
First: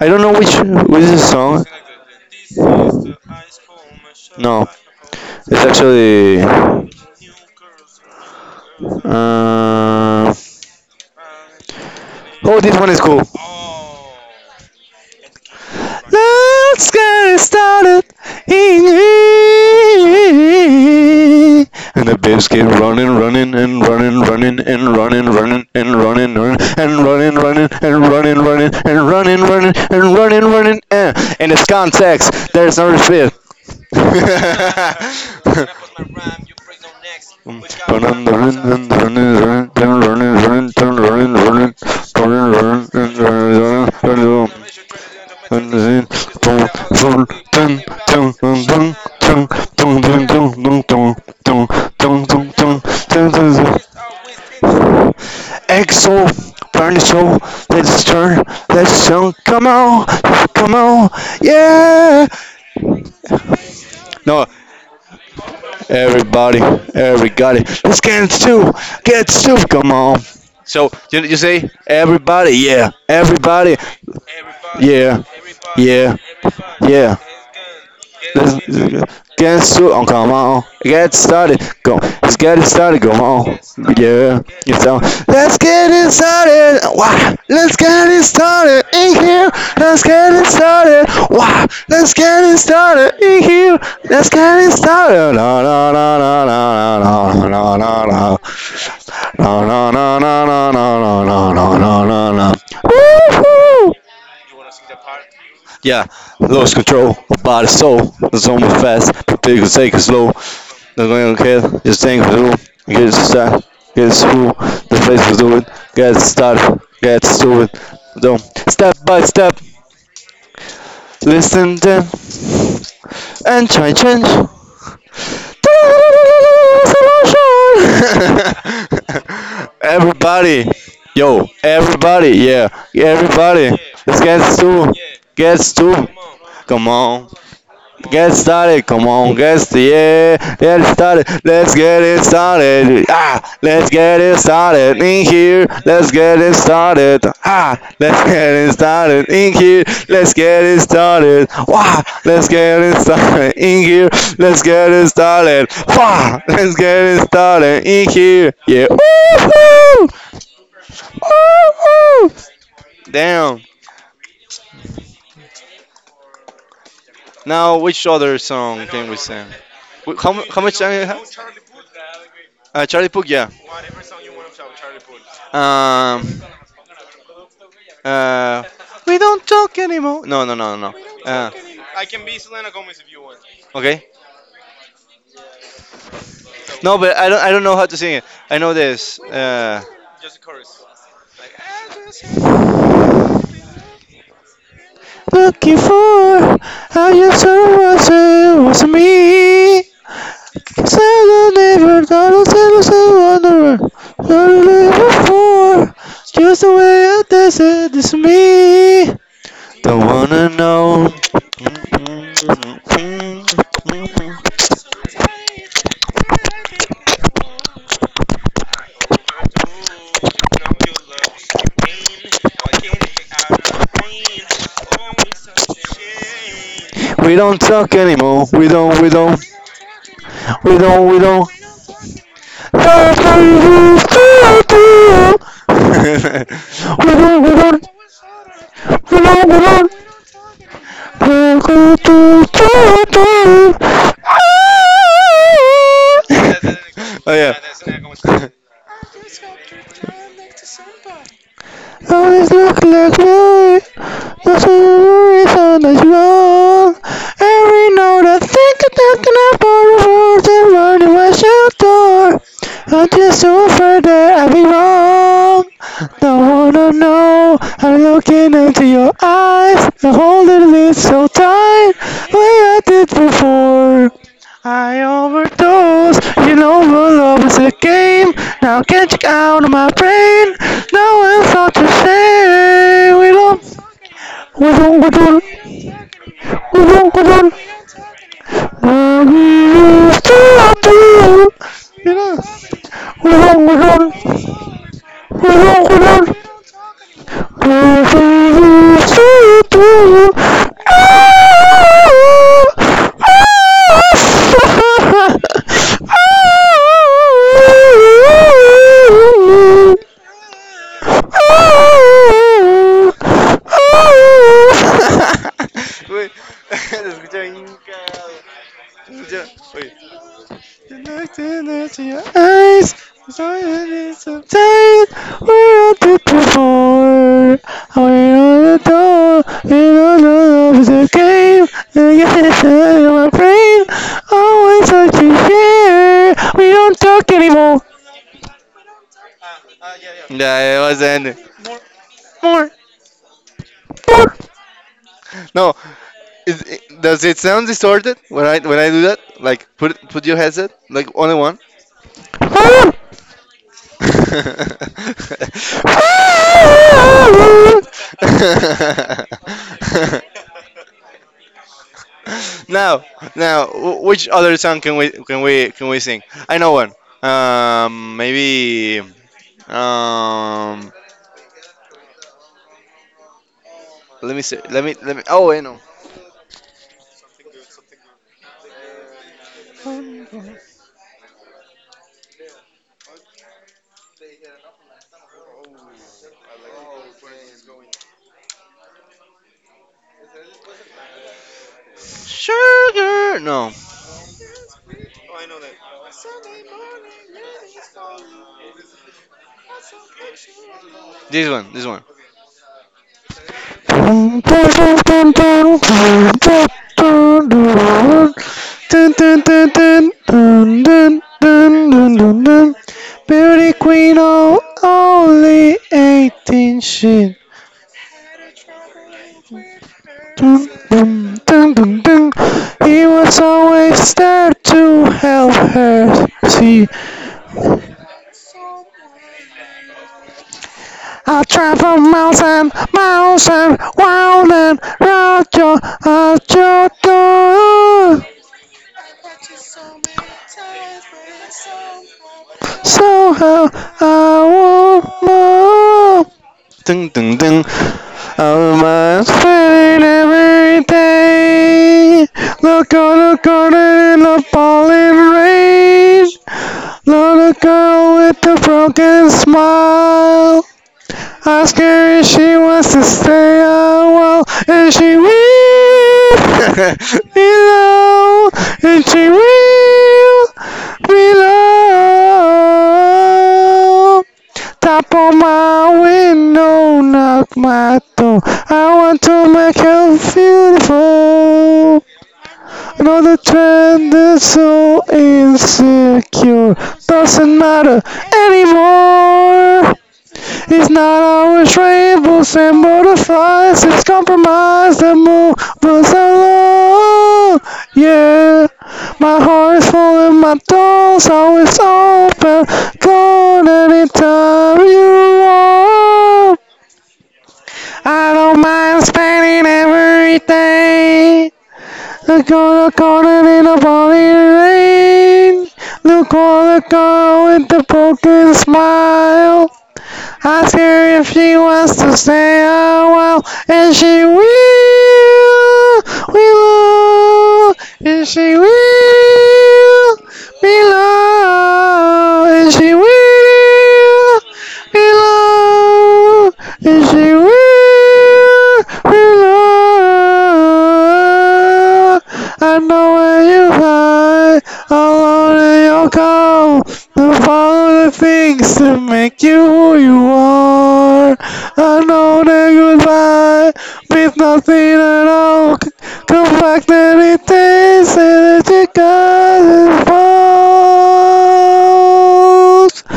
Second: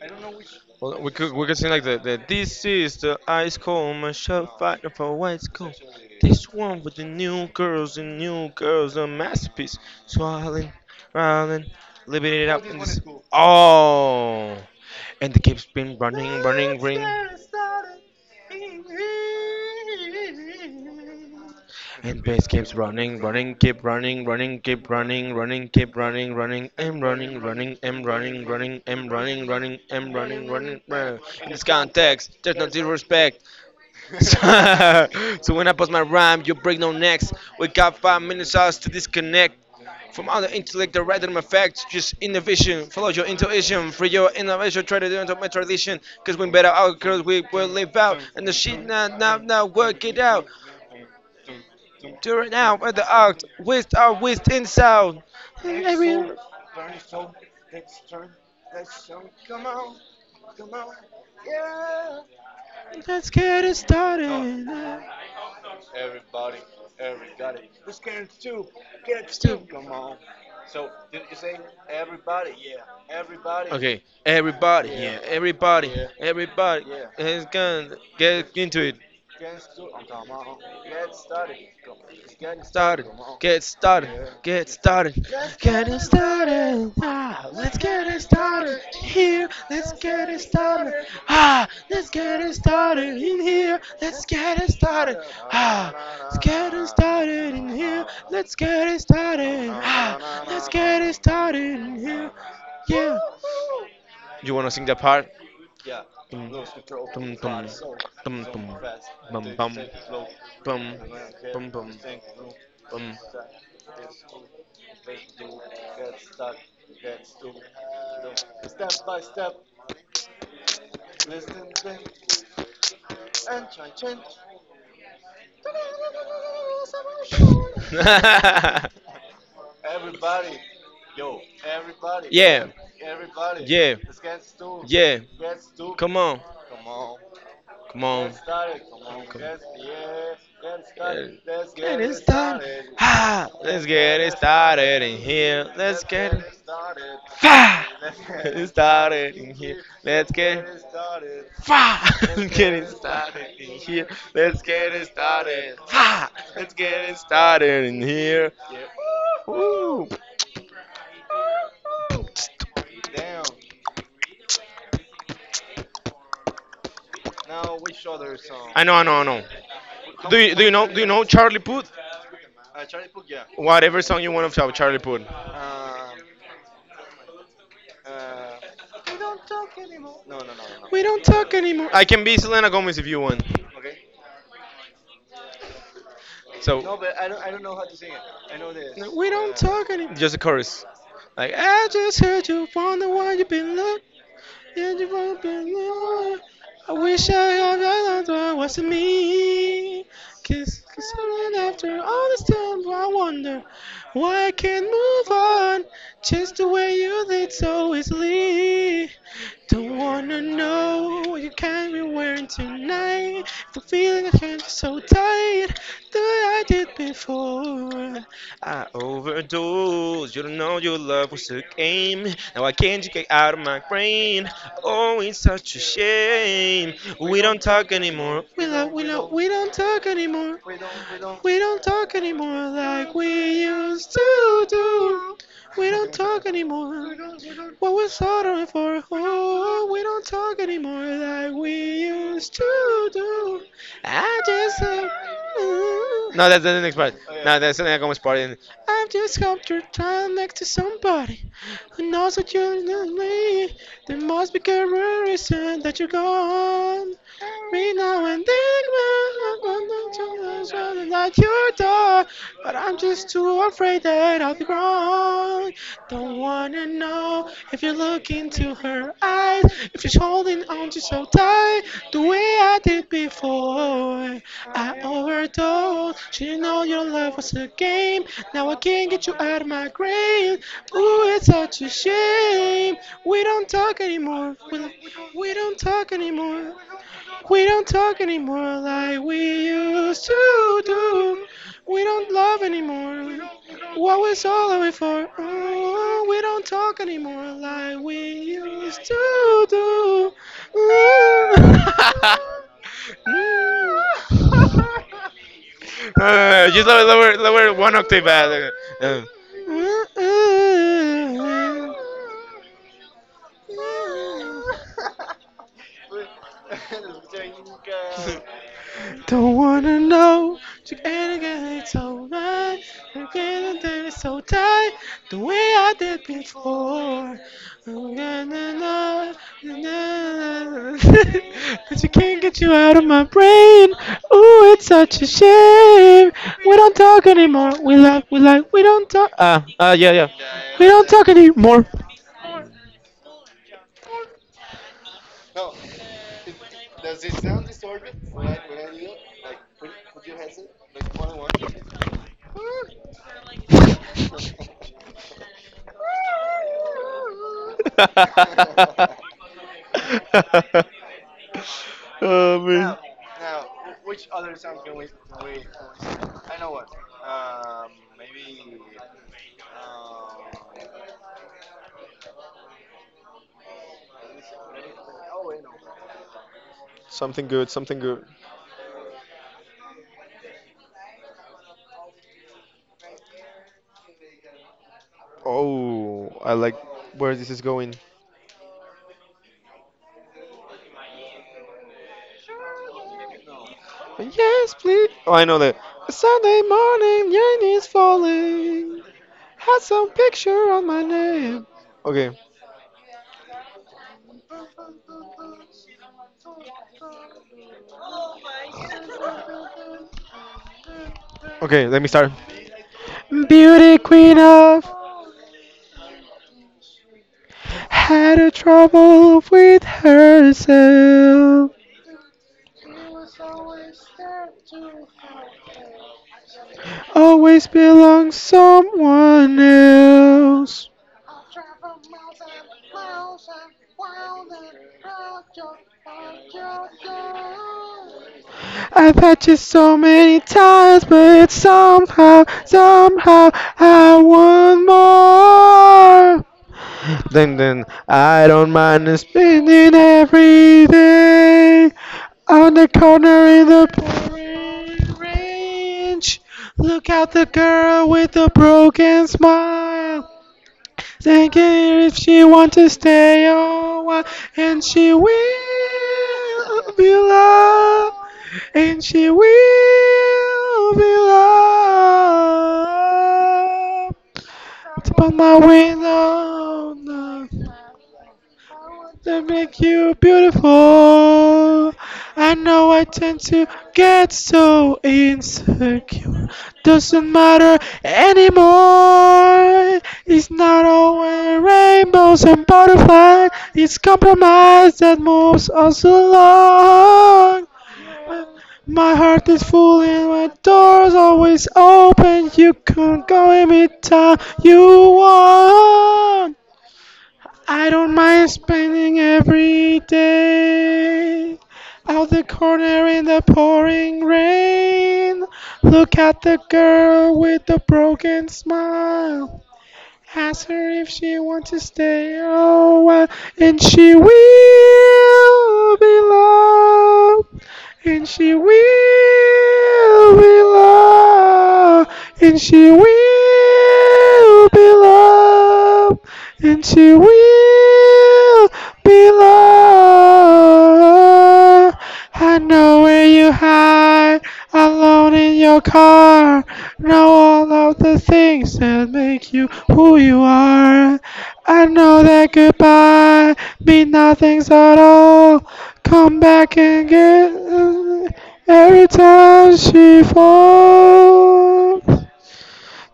[SPEAKER 2] I don't know which is
[SPEAKER 1] we
[SPEAKER 2] the
[SPEAKER 1] can
[SPEAKER 2] song.
[SPEAKER 1] sing like the this is the ice cold Michelle
[SPEAKER 2] No,
[SPEAKER 1] fighting for what's
[SPEAKER 2] it's
[SPEAKER 1] cold.
[SPEAKER 2] actually.
[SPEAKER 1] This one with the new girls and new girls a mess
[SPEAKER 2] Uh,
[SPEAKER 1] swallowing, rolling, living it
[SPEAKER 2] oh,
[SPEAKER 1] up.
[SPEAKER 2] this one is cool.
[SPEAKER 1] Oh. And the keeps been running, running,
[SPEAKER 2] Let's
[SPEAKER 1] running.
[SPEAKER 2] get started. And the
[SPEAKER 1] And bass
[SPEAKER 2] babes keep
[SPEAKER 1] keeps
[SPEAKER 2] running,
[SPEAKER 1] running,
[SPEAKER 2] running,
[SPEAKER 1] running,
[SPEAKER 2] and
[SPEAKER 1] keep
[SPEAKER 2] running,
[SPEAKER 1] running,
[SPEAKER 2] running,
[SPEAKER 1] running, keep
[SPEAKER 2] and running,
[SPEAKER 1] running,
[SPEAKER 2] running,
[SPEAKER 1] running,
[SPEAKER 2] and
[SPEAKER 1] keep
[SPEAKER 2] running,
[SPEAKER 1] running,
[SPEAKER 2] running,
[SPEAKER 1] running, I'm
[SPEAKER 2] and running,
[SPEAKER 1] running,
[SPEAKER 2] running,
[SPEAKER 1] running,
[SPEAKER 2] and
[SPEAKER 1] I'm
[SPEAKER 2] running,
[SPEAKER 1] running,
[SPEAKER 2] running,
[SPEAKER 1] running, I'm
[SPEAKER 2] and running,
[SPEAKER 1] running,
[SPEAKER 2] running,
[SPEAKER 1] running.
[SPEAKER 2] and running, running. And
[SPEAKER 1] Uh, in
[SPEAKER 2] in
[SPEAKER 1] this
[SPEAKER 2] this
[SPEAKER 1] context,
[SPEAKER 2] context,
[SPEAKER 1] no
[SPEAKER 2] there's no fit.
[SPEAKER 1] disrespect. [laughs] So when I
[SPEAKER 2] [laughs]
[SPEAKER 1] post my rhyme, you break no necks. We got 5 minutes hours to
[SPEAKER 2] Exo,
[SPEAKER 1] disconnect from other intellect, the rhythm effects. Just innovation, follow your intuition, free your innovation, try to do into my tradition. Cause we better out, cause we will live out. And the shit now, now, now, work it out. During out of the out, with our with in sound. And every-
[SPEAKER 2] Parniso, let's turn, come on, come on, yeah!
[SPEAKER 1] Let's get it
[SPEAKER 2] No,
[SPEAKER 1] started.
[SPEAKER 2] Everybody, everybody, get two, come on.
[SPEAKER 1] Okay,
[SPEAKER 2] So you say everybody,
[SPEAKER 1] everybody,
[SPEAKER 2] yeah, everybody,
[SPEAKER 1] yeah, everybody,
[SPEAKER 2] yeah,
[SPEAKER 1] everybody,
[SPEAKER 2] yeah, yeah.
[SPEAKER 1] is gonna
[SPEAKER 2] Let's
[SPEAKER 1] get into it.
[SPEAKER 2] get started. Oh, come on. Get started. Go. Let's get it started.
[SPEAKER 1] Started,
[SPEAKER 2] Come on.
[SPEAKER 1] get started,
[SPEAKER 2] Yeah.
[SPEAKER 1] get
[SPEAKER 2] It's on.
[SPEAKER 1] started.
[SPEAKER 2] Let's
[SPEAKER 1] Get
[SPEAKER 2] get
[SPEAKER 1] it
[SPEAKER 2] it started.
[SPEAKER 1] started.
[SPEAKER 2] Wow.
[SPEAKER 1] Ah,
[SPEAKER 2] Let's
[SPEAKER 1] let's get
[SPEAKER 2] get
[SPEAKER 1] it
[SPEAKER 2] it
[SPEAKER 1] started
[SPEAKER 2] started in
[SPEAKER 1] here.
[SPEAKER 2] here.
[SPEAKER 1] Let's
[SPEAKER 2] Let's
[SPEAKER 1] get
[SPEAKER 2] get
[SPEAKER 1] it
[SPEAKER 2] it
[SPEAKER 1] started.
[SPEAKER 2] started. Wow.
[SPEAKER 1] Ah, let's
[SPEAKER 2] Let's
[SPEAKER 1] get
[SPEAKER 2] get
[SPEAKER 1] it
[SPEAKER 2] it started
[SPEAKER 1] started in
[SPEAKER 2] in here.
[SPEAKER 1] here. Let's
[SPEAKER 2] Let's get
[SPEAKER 1] get it
[SPEAKER 2] it
[SPEAKER 1] started.
[SPEAKER 2] started. No, no,
[SPEAKER 1] Ah,
[SPEAKER 2] no,
[SPEAKER 1] let's
[SPEAKER 2] no,
[SPEAKER 1] get it
[SPEAKER 2] no, no,
[SPEAKER 1] started in
[SPEAKER 2] no,
[SPEAKER 1] here.
[SPEAKER 2] no, no, no.
[SPEAKER 1] Let's get it
[SPEAKER 2] No,
[SPEAKER 1] started.
[SPEAKER 2] no, no,
[SPEAKER 1] Ah,
[SPEAKER 2] no,
[SPEAKER 1] let's
[SPEAKER 2] no,
[SPEAKER 1] get it
[SPEAKER 2] no, no,
[SPEAKER 1] started
[SPEAKER 2] no,
[SPEAKER 1] in
[SPEAKER 2] no,
[SPEAKER 1] here.
[SPEAKER 2] no, no.
[SPEAKER 1] Yeah.
[SPEAKER 2] Woohoo!
[SPEAKER 1] You wanna sing that part?
[SPEAKER 2] Yeah, lost
[SPEAKER 1] [laughs]
[SPEAKER 2] control
[SPEAKER 1] Dum,
[SPEAKER 2] of body, soul. The zone was fast, the big was take it slow.
[SPEAKER 1] dum.
[SPEAKER 2] The going to care, just think the room. Get shot, get through the face do it. Get started, get to it. Don't step by step, listen then, and try change. [laughs] Everybody, yo, everybody,
[SPEAKER 1] Yeah,
[SPEAKER 2] yeah, everybody.
[SPEAKER 1] yeah,
[SPEAKER 2] Let's get to,
[SPEAKER 1] yeah.
[SPEAKER 2] get to.
[SPEAKER 1] Come on.
[SPEAKER 2] Come on.
[SPEAKER 1] Come on.
[SPEAKER 2] Get started,
[SPEAKER 1] Come
[SPEAKER 2] come
[SPEAKER 1] on.
[SPEAKER 2] on, get started, yeah, get
[SPEAKER 1] Get
[SPEAKER 2] started, let's get it
[SPEAKER 1] it.
[SPEAKER 2] started,
[SPEAKER 1] Ah,
[SPEAKER 2] ah,
[SPEAKER 1] let's
[SPEAKER 2] let's get
[SPEAKER 1] get it
[SPEAKER 2] it started,
[SPEAKER 1] started in
[SPEAKER 2] in here,
[SPEAKER 1] here. Let's
[SPEAKER 2] let's
[SPEAKER 1] get
[SPEAKER 2] get
[SPEAKER 1] it.
[SPEAKER 2] it started, ah,
[SPEAKER 1] Fa!
[SPEAKER 2] let's get it started,
[SPEAKER 1] Started in
[SPEAKER 2] in
[SPEAKER 1] here.
[SPEAKER 2] here,
[SPEAKER 1] Let's
[SPEAKER 2] let's
[SPEAKER 1] get
[SPEAKER 2] get it
[SPEAKER 1] it.
[SPEAKER 2] started,
[SPEAKER 1] Fa!
[SPEAKER 2] wow, let's
[SPEAKER 1] Let's [laughs] get
[SPEAKER 2] get
[SPEAKER 1] it
[SPEAKER 2] it started,
[SPEAKER 1] started in
[SPEAKER 2] in
[SPEAKER 1] here.
[SPEAKER 2] here, let's
[SPEAKER 1] Let's
[SPEAKER 2] get
[SPEAKER 1] get
[SPEAKER 2] it
[SPEAKER 1] it
[SPEAKER 2] started,
[SPEAKER 1] started. Fa!
[SPEAKER 2] wow, let's
[SPEAKER 1] Let's
[SPEAKER 2] get
[SPEAKER 1] get it
[SPEAKER 2] it started,
[SPEAKER 1] started in
[SPEAKER 2] in here,
[SPEAKER 1] here.
[SPEAKER 2] yeah, woohoo,
[SPEAKER 1] Woo!
[SPEAKER 2] woohoo. Damn, now which other song?
[SPEAKER 1] I know, I know, I know.
[SPEAKER 2] Wh-
[SPEAKER 1] Do you,
[SPEAKER 2] How,
[SPEAKER 1] do you know do you know Charlie Puth?
[SPEAKER 2] Charlie Puth, yeah.
[SPEAKER 1] Whatever song you want of Charlie Puth.
[SPEAKER 2] Um, Uh, we don't talk anymore. No, no, no, no.
[SPEAKER 1] We don't
[SPEAKER 2] Uh,
[SPEAKER 1] talk anymore. I can be Selena Gomez if you want.
[SPEAKER 2] okay.
[SPEAKER 1] So
[SPEAKER 2] No, but I don't. I don't know how to sing it. I know this.
[SPEAKER 1] we don't talk anymore. Just a chorus. Like I just heard you wonder why you been look and you won't
[SPEAKER 2] Looking
[SPEAKER 1] been look.
[SPEAKER 2] for
[SPEAKER 1] I
[SPEAKER 2] how you
[SPEAKER 1] wish I
[SPEAKER 2] saw was
[SPEAKER 1] had
[SPEAKER 2] it was
[SPEAKER 1] wasn't
[SPEAKER 2] me.
[SPEAKER 1] me. Kiss
[SPEAKER 2] Cause I don't
[SPEAKER 1] and
[SPEAKER 2] ever
[SPEAKER 1] after
[SPEAKER 2] thought
[SPEAKER 1] all this
[SPEAKER 2] I was
[SPEAKER 1] time, I wonder
[SPEAKER 2] wonder
[SPEAKER 1] why I can't move on.
[SPEAKER 2] before. Just
[SPEAKER 1] Just the
[SPEAKER 2] the
[SPEAKER 1] way
[SPEAKER 2] way I
[SPEAKER 1] you did
[SPEAKER 2] dance it
[SPEAKER 1] so
[SPEAKER 2] is
[SPEAKER 1] easily.
[SPEAKER 2] me.
[SPEAKER 1] Don't
[SPEAKER 2] Don't
[SPEAKER 1] wanna
[SPEAKER 2] wanna know.
[SPEAKER 1] know what you can be wearing tonight. The feeling I can't be so tight, the way I did before. I overdosed. You don't know your love was a game. Now I can't get out of my brain. Oh, it's such a shame.
[SPEAKER 2] We
[SPEAKER 1] We
[SPEAKER 2] don't
[SPEAKER 1] don't
[SPEAKER 2] talk
[SPEAKER 1] talk
[SPEAKER 2] anymore.
[SPEAKER 1] anymore.
[SPEAKER 2] We
[SPEAKER 1] We love,
[SPEAKER 2] don't.
[SPEAKER 1] we
[SPEAKER 2] We
[SPEAKER 1] love,
[SPEAKER 2] don't.
[SPEAKER 1] we don't talk anymore.
[SPEAKER 2] We don't.
[SPEAKER 1] We don't talk anymore
[SPEAKER 2] [laughs]
[SPEAKER 1] like
[SPEAKER 2] Oh
[SPEAKER 1] we used to do. We don't talk anymore. What we're sorry for. Oh, we don't talk anymore like we used to do. I just hope. No, that's the next part. Oh, yeah.
[SPEAKER 2] yeah.
[SPEAKER 1] No, that's the next
[SPEAKER 2] [laughs]
[SPEAKER 1] part. I just hope you're tied next to somebody who knows
[SPEAKER 2] Always
[SPEAKER 1] that you're
[SPEAKER 2] look like
[SPEAKER 1] lonely.
[SPEAKER 2] me.
[SPEAKER 1] There must
[SPEAKER 2] That's
[SPEAKER 1] be
[SPEAKER 2] the
[SPEAKER 1] a
[SPEAKER 2] reason
[SPEAKER 1] reason that
[SPEAKER 2] it's
[SPEAKER 1] you're
[SPEAKER 2] wrong.
[SPEAKER 1] gone.
[SPEAKER 2] Every
[SPEAKER 1] Every
[SPEAKER 2] note
[SPEAKER 1] now
[SPEAKER 2] I
[SPEAKER 1] and
[SPEAKER 2] think
[SPEAKER 1] then,
[SPEAKER 2] that's enough for the world and running my
[SPEAKER 1] at your door,
[SPEAKER 2] shelter.
[SPEAKER 1] but I'm
[SPEAKER 2] I'm
[SPEAKER 1] just
[SPEAKER 2] just
[SPEAKER 1] too
[SPEAKER 2] so afraid
[SPEAKER 1] afraid
[SPEAKER 2] that
[SPEAKER 1] that
[SPEAKER 2] I'll
[SPEAKER 1] I'll
[SPEAKER 2] be
[SPEAKER 1] be
[SPEAKER 2] wrong.
[SPEAKER 1] wrong. Don't
[SPEAKER 2] Don't
[SPEAKER 1] wanna
[SPEAKER 2] wanna
[SPEAKER 1] know
[SPEAKER 2] know.
[SPEAKER 1] you
[SPEAKER 2] I'm
[SPEAKER 1] look
[SPEAKER 2] looking
[SPEAKER 1] in
[SPEAKER 2] into your
[SPEAKER 1] her eyes,
[SPEAKER 2] eyes.
[SPEAKER 1] if
[SPEAKER 2] I'm
[SPEAKER 1] she's holding
[SPEAKER 2] holding
[SPEAKER 1] on
[SPEAKER 2] it
[SPEAKER 1] to
[SPEAKER 2] so
[SPEAKER 1] so tight,
[SPEAKER 2] tight.
[SPEAKER 1] the way
[SPEAKER 2] Way I
[SPEAKER 1] I
[SPEAKER 2] did
[SPEAKER 1] did
[SPEAKER 2] before.
[SPEAKER 1] before.
[SPEAKER 2] I
[SPEAKER 1] I overdosed.
[SPEAKER 2] overdosed,
[SPEAKER 1] She
[SPEAKER 2] you
[SPEAKER 1] didn't
[SPEAKER 2] know
[SPEAKER 1] know your
[SPEAKER 2] my
[SPEAKER 1] love
[SPEAKER 2] love
[SPEAKER 1] was
[SPEAKER 2] is a
[SPEAKER 1] a game.
[SPEAKER 2] game.
[SPEAKER 1] Now I
[SPEAKER 2] Now
[SPEAKER 1] can't
[SPEAKER 2] get you
[SPEAKER 1] get you
[SPEAKER 2] out
[SPEAKER 1] out
[SPEAKER 2] of
[SPEAKER 1] of
[SPEAKER 2] my
[SPEAKER 1] my
[SPEAKER 2] brain.
[SPEAKER 1] grave. Ooh,
[SPEAKER 2] No
[SPEAKER 1] it's
[SPEAKER 2] one's thought
[SPEAKER 1] such
[SPEAKER 2] to
[SPEAKER 1] a shame.
[SPEAKER 2] say we
[SPEAKER 1] We don't
[SPEAKER 2] love.
[SPEAKER 1] talk anymore.
[SPEAKER 2] We don't, we don't,
[SPEAKER 1] We don't talk anymore.
[SPEAKER 2] we don't.
[SPEAKER 1] We don't talk anymore like we
[SPEAKER 2] Love to.
[SPEAKER 1] used
[SPEAKER 2] Stop
[SPEAKER 1] to do.
[SPEAKER 2] you.
[SPEAKER 1] We
[SPEAKER 2] You
[SPEAKER 1] don't
[SPEAKER 2] know,
[SPEAKER 1] love
[SPEAKER 2] we
[SPEAKER 1] anymore. What
[SPEAKER 2] don't,
[SPEAKER 1] was all
[SPEAKER 2] we
[SPEAKER 1] of it for?
[SPEAKER 2] we
[SPEAKER 1] Ooh, we
[SPEAKER 2] don't.
[SPEAKER 1] don't talk anymore like we used to do. Ooh. [laughs] [laughs] Just lower, lower, lower one octave back. Don't wanna know. Check it again, it's alright.
[SPEAKER 2] Eyes
[SPEAKER 1] Again, then it's so tight. The way
[SPEAKER 2] we're
[SPEAKER 1] I
[SPEAKER 2] did
[SPEAKER 1] did before.
[SPEAKER 2] before. We're
[SPEAKER 1] Na
[SPEAKER 2] on
[SPEAKER 1] na
[SPEAKER 2] the
[SPEAKER 1] na.
[SPEAKER 2] door.
[SPEAKER 1] Na
[SPEAKER 2] We're on the love
[SPEAKER 1] na
[SPEAKER 2] the
[SPEAKER 1] [laughs] out.
[SPEAKER 2] game. The
[SPEAKER 1] But you
[SPEAKER 2] yes
[SPEAKER 1] can't get you out of
[SPEAKER 2] in
[SPEAKER 1] my
[SPEAKER 2] my brain.
[SPEAKER 1] brain. Ooh,
[SPEAKER 2] Always
[SPEAKER 1] it's
[SPEAKER 2] such
[SPEAKER 1] such
[SPEAKER 2] a
[SPEAKER 1] a shame.
[SPEAKER 2] share. We
[SPEAKER 1] We
[SPEAKER 2] don't
[SPEAKER 1] don't talk
[SPEAKER 2] talk
[SPEAKER 1] anymore.
[SPEAKER 2] anymore.
[SPEAKER 1] We like, we like, we don't talk. Ah, ah, yeah, yeah.
[SPEAKER 2] Yeah, it
[SPEAKER 1] We don't talk
[SPEAKER 2] wasn't.
[SPEAKER 1] anymore.
[SPEAKER 2] More. More. No, is it, does it sound distorted when I do that? Like put your headset like only one.
[SPEAKER 1] [laughs]
[SPEAKER 2] [laughs] [laughs]
[SPEAKER 1] Oh man.
[SPEAKER 2] Now, which other song can we sing? I know one. Maybe. Um, Let me see. Let me let me. Oh, I know.
[SPEAKER 1] Something good, something good. Oh, I like where this is going.
[SPEAKER 2] Sugar. No,
[SPEAKER 1] Yes, please. Oh, I know that. Sunday morning, rain is falling. Had some picture on my
[SPEAKER 2] this
[SPEAKER 1] name.
[SPEAKER 2] one. This one.
[SPEAKER 1] Okay, okay, let me start.
[SPEAKER 2] Beauty
[SPEAKER 1] Beauty
[SPEAKER 2] queen,
[SPEAKER 1] queen
[SPEAKER 2] oh,
[SPEAKER 1] of
[SPEAKER 2] only 18 she
[SPEAKER 1] had a trouble with
[SPEAKER 2] dun, dun,
[SPEAKER 1] herself.
[SPEAKER 2] dun, dun, dun. He was always there to help her. See,
[SPEAKER 1] Always belongs someone else.
[SPEAKER 2] I travel miles and miles and round your, at your door.
[SPEAKER 1] I've had you so many times, but somehow,
[SPEAKER 2] So
[SPEAKER 1] somehow,
[SPEAKER 2] how
[SPEAKER 1] I
[SPEAKER 2] I
[SPEAKER 1] want
[SPEAKER 2] want more.
[SPEAKER 1] more.
[SPEAKER 2] Dun, dun,
[SPEAKER 1] Then
[SPEAKER 2] dun.
[SPEAKER 1] then I
[SPEAKER 2] Oh,
[SPEAKER 1] don't mind
[SPEAKER 2] my
[SPEAKER 1] spending
[SPEAKER 2] sweet every
[SPEAKER 1] every day
[SPEAKER 2] day.
[SPEAKER 1] on the
[SPEAKER 2] Look on the
[SPEAKER 1] corner in the
[SPEAKER 2] corner in the falling
[SPEAKER 1] pouring
[SPEAKER 2] rain.
[SPEAKER 1] range. Look out
[SPEAKER 2] Not
[SPEAKER 1] the
[SPEAKER 2] a
[SPEAKER 1] girl
[SPEAKER 2] girl
[SPEAKER 1] with
[SPEAKER 2] with
[SPEAKER 1] the
[SPEAKER 2] a broken
[SPEAKER 1] broken smile.
[SPEAKER 2] smile. Ask
[SPEAKER 1] Thinking
[SPEAKER 2] her
[SPEAKER 1] if
[SPEAKER 2] if
[SPEAKER 1] she
[SPEAKER 2] she
[SPEAKER 1] wants
[SPEAKER 2] wants
[SPEAKER 1] to
[SPEAKER 2] to
[SPEAKER 1] stay
[SPEAKER 2] stay
[SPEAKER 1] a
[SPEAKER 2] a
[SPEAKER 1] while
[SPEAKER 2] while,
[SPEAKER 1] and
[SPEAKER 2] and she
[SPEAKER 1] she will
[SPEAKER 2] will [laughs]
[SPEAKER 1] be
[SPEAKER 2] be
[SPEAKER 1] loved
[SPEAKER 2] loved, and
[SPEAKER 1] and
[SPEAKER 2] she
[SPEAKER 1] she
[SPEAKER 2] will
[SPEAKER 1] will be
[SPEAKER 2] be
[SPEAKER 1] loved.
[SPEAKER 2] loved. Tap
[SPEAKER 1] Up
[SPEAKER 2] on
[SPEAKER 1] on my
[SPEAKER 2] my
[SPEAKER 1] window,
[SPEAKER 2] window,
[SPEAKER 1] no
[SPEAKER 2] knock my door. I want to
[SPEAKER 1] that
[SPEAKER 2] make
[SPEAKER 1] make
[SPEAKER 2] her
[SPEAKER 1] you beautiful.
[SPEAKER 2] beautiful.
[SPEAKER 1] I know I
[SPEAKER 2] Another
[SPEAKER 1] tend to
[SPEAKER 2] trend
[SPEAKER 1] get
[SPEAKER 2] that's so
[SPEAKER 1] so insecure.
[SPEAKER 2] insecure
[SPEAKER 1] Doesn't
[SPEAKER 2] doesn't
[SPEAKER 1] matter
[SPEAKER 2] matter anymore.
[SPEAKER 1] anymore. It's
[SPEAKER 2] It's
[SPEAKER 1] not
[SPEAKER 2] not
[SPEAKER 1] always
[SPEAKER 2] always
[SPEAKER 1] rainbows
[SPEAKER 2] rainbows
[SPEAKER 1] and
[SPEAKER 2] and
[SPEAKER 1] butterflies.
[SPEAKER 2] butterflies,
[SPEAKER 1] It's
[SPEAKER 2] it's compromise
[SPEAKER 1] compromise
[SPEAKER 2] that
[SPEAKER 1] that moves
[SPEAKER 2] moves
[SPEAKER 1] us
[SPEAKER 2] us along.
[SPEAKER 1] along.
[SPEAKER 2] Yeah,
[SPEAKER 1] My
[SPEAKER 2] my
[SPEAKER 1] heart is
[SPEAKER 2] heart is
[SPEAKER 1] full
[SPEAKER 2] full
[SPEAKER 1] and
[SPEAKER 2] and
[SPEAKER 1] my
[SPEAKER 2] my
[SPEAKER 1] door's
[SPEAKER 2] door's
[SPEAKER 1] always
[SPEAKER 2] always
[SPEAKER 1] open.
[SPEAKER 2] open.
[SPEAKER 1] You can go
[SPEAKER 2] Gone
[SPEAKER 1] anytime
[SPEAKER 2] anytime
[SPEAKER 1] you
[SPEAKER 2] you want.
[SPEAKER 1] want. I don't
[SPEAKER 2] I
[SPEAKER 1] mind
[SPEAKER 2] don't mind
[SPEAKER 1] spending
[SPEAKER 2] spending
[SPEAKER 1] every
[SPEAKER 2] every day,
[SPEAKER 1] day out the
[SPEAKER 2] look on the
[SPEAKER 1] corner in the
[SPEAKER 2] corner in a
[SPEAKER 1] pouring
[SPEAKER 2] pouring
[SPEAKER 1] rain.
[SPEAKER 2] rain.
[SPEAKER 1] Look
[SPEAKER 2] Look
[SPEAKER 1] at the
[SPEAKER 2] on the
[SPEAKER 1] girl
[SPEAKER 2] car
[SPEAKER 1] with
[SPEAKER 2] with a
[SPEAKER 1] the broken
[SPEAKER 2] broken
[SPEAKER 1] smile.
[SPEAKER 2] smile.
[SPEAKER 1] Ask
[SPEAKER 2] Ask
[SPEAKER 1] her if
[SPEAKER 2] her if
[SPEAKER 1] she
[SPEAKER 2] she
[SPEAKER 1] wants to
[SPEAKER 2] wants to
[SPEAKER 1] stay a
[SPEAKER 2] stay a
[SPEAKER 1] while,
[SPEAKER 2] while,
[SPEAKER 1] and
[SPEAKER 2] and she
[SPEAKER 1] she will be loved,
[SPEAKER 2] will, and
[SPEAKER 1] and
[SPEAKER 2] she
[SPEAKER 1] she
[SPEAKER 2] will
[SPEAKER 1] will be
[SPEAKER 2] be
[SPEAKER 1] loved,
[SPEAKER 2] loved,
[SPEAKER 1] and
[SPEAKER 2] and
[SPEAKER 1] she
[SPEAKER 2] she will willow, is she real? Willow, I know where you hide, alone in your call. To follow the things that make you who you are. I know that goodbye means nothing at all. Come back, that it is, and it's because it's far.
[SPEAKER 1] will.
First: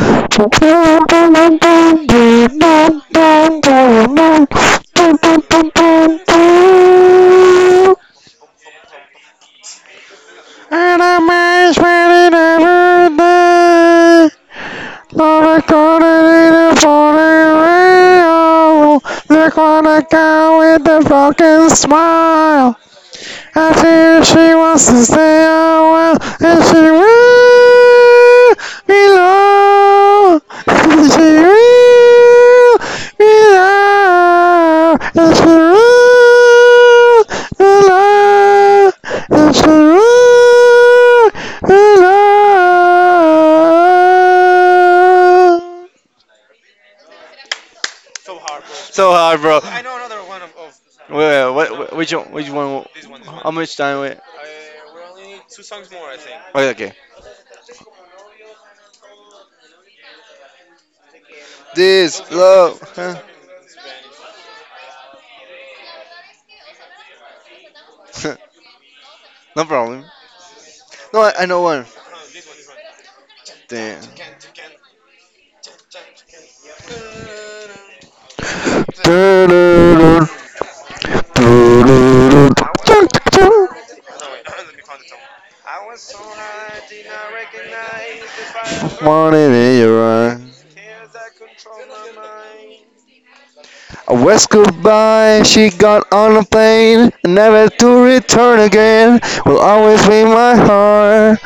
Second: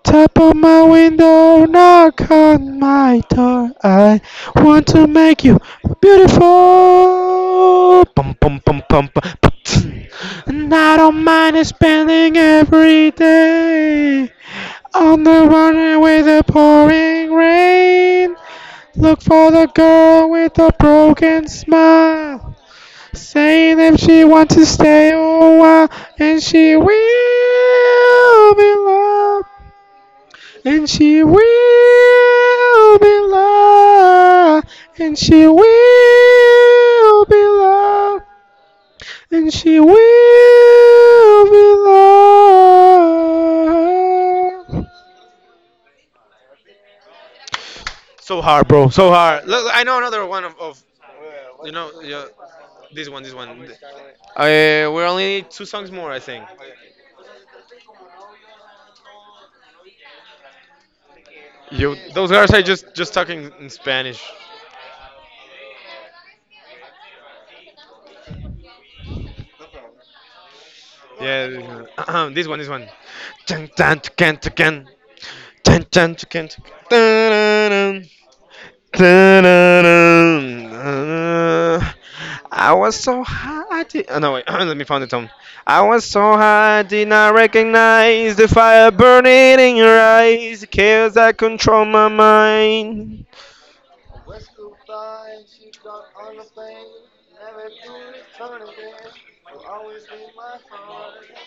[SPEAKER 1] Tap
[SPEAKER 2] And
[SPEAKER 1] on my window, knock on my door. I want to make you beautiful. Bum, bum, bum, bum, bum. And I don't
[SPEAKER 2] am
[SPEAKER 1] mind
[SPEAKER 2] I
[SPEAKER 1] spending
[SPEAKER 2] sweating
[SPEAKER 1] every
[SPEAKER 2] every day?
[SPEAKER 1] day on the
[SPEAKER 2] Love
[SPEAKER 1] run with
[SPEAKER 2] recorded
[SPEAKER 1] the
[SPEAKER 2] in a
[SPEAKER 1] pouring
[SPEAKER 2] foreign
[SPEAKER 1] rain.
[SPEAKER 2] radio.
[SPEAKER 1] Look
[SPEAKER 2] They're
[SPEAKER 1] for the
[SPEAKER 2] gonna
[SPEAKER 1] girl
[SPEAKER 2] go
[SPEAKER 1] with a
[SPEAKER 2] with a
[SPEAKER 1] broken
[SPEAKER 2] broken
[SPEAKER 1] smile,
[SPEAKER 2] smile. I
[SPEAKER 1] saying if she
[SPEAKER 2] feel
[SPEAKER 1] wants
[SPEAKER 2] she
[SPEAKER 1] to
[SPEAKER 2] wants to
[SPEAKER 1] stay a
[SPEAKER 2] stay a
[SPEAKER 1] while,
[SPEAKER 2] while,
[SPEAKER 1] and
[SPEAKER 2] and
[SPEAKER 1] she
[SPEAKER 2] she will
[SPEAKER 1] will be
[SPEAKER 2] be
[SPEAKER 1] loved.
[SPEAKER 2] long.
[SPEAKER 1] And
[SPEAKER 2] [laughs]
[SPEAKER 1] she
[SPEAKER 2] She will
[SPEAKER 1] will be
[SPEAKER 2] be
[SPEAKER 1] loved.
[SPEAKER 2] long, and
[SPEAKER 1] And
[SPEAKER 2] she will
[SPEAKER 1] she will be
[SPEAKER 2] be
[SPEAKER 1] loved.
[SPEAKER 2] long,
[SPEAKER 1] And
[SPEAKER 2] and she
[SPEAKER 1] she
[SPEAKER 2] will
[SPEAKER 1] will
[SPEAKER 2] be
[SPEAKER 1] be loved.
[SPEAKER 2] long.
[SPEAKER 1] So hard, bro. So
[SPEAKER 2] So hard,
[SPEAKER 1] hard.
[SPEAKER 2] bro.
[SPEAKER 1] Look, I know another one of you know,
[SPEAKER 2] What, which one?
[SPEAKER 1] yeah,
[SPEAKER 2] Which one?
[SPEAKER 1] this one, this one.
[SPEAKER 2] How much time? Wait.
[SPEAKER 1] We only need two songs more, I think.
[SPEAKER 2] Okay, okay.
[SPEAKER 1] You,
[SPEAKER 2] This
[SPEAKER 1] those girls are
[SPEAKER 2] love.
[SPEAKER 1] just talking in Spanish.
[SPEAKER 2] [laughs] No problem. No, I know
[SPEAKER 1] Yeah,
[SPEAKER 2] one
[SPEAKER 1] [clears throat] this one, this one. [clears throat] Dun,
[SPEAKER 2] thing.
[SPEAKER 1] dun, dun, dun, dun. Dun, dun, dun, dun, dun, dun, dun. I was so high. I did, oh, no, wait. [clears throat] Let me find the tone. I was so high, I did not recognize the fire
[SPEAKER 2] Morning
[SPEAKER 1] burning in
[SPEAKER 2] in
[SPEAKER 1] your
[SPEAKER 2] your eye.
[SPEAKER 1] eyes. The chaos that control my mind.
[SPEAKER 2] I was goodbye. She got on a plane, never to return again. Will always be my heart.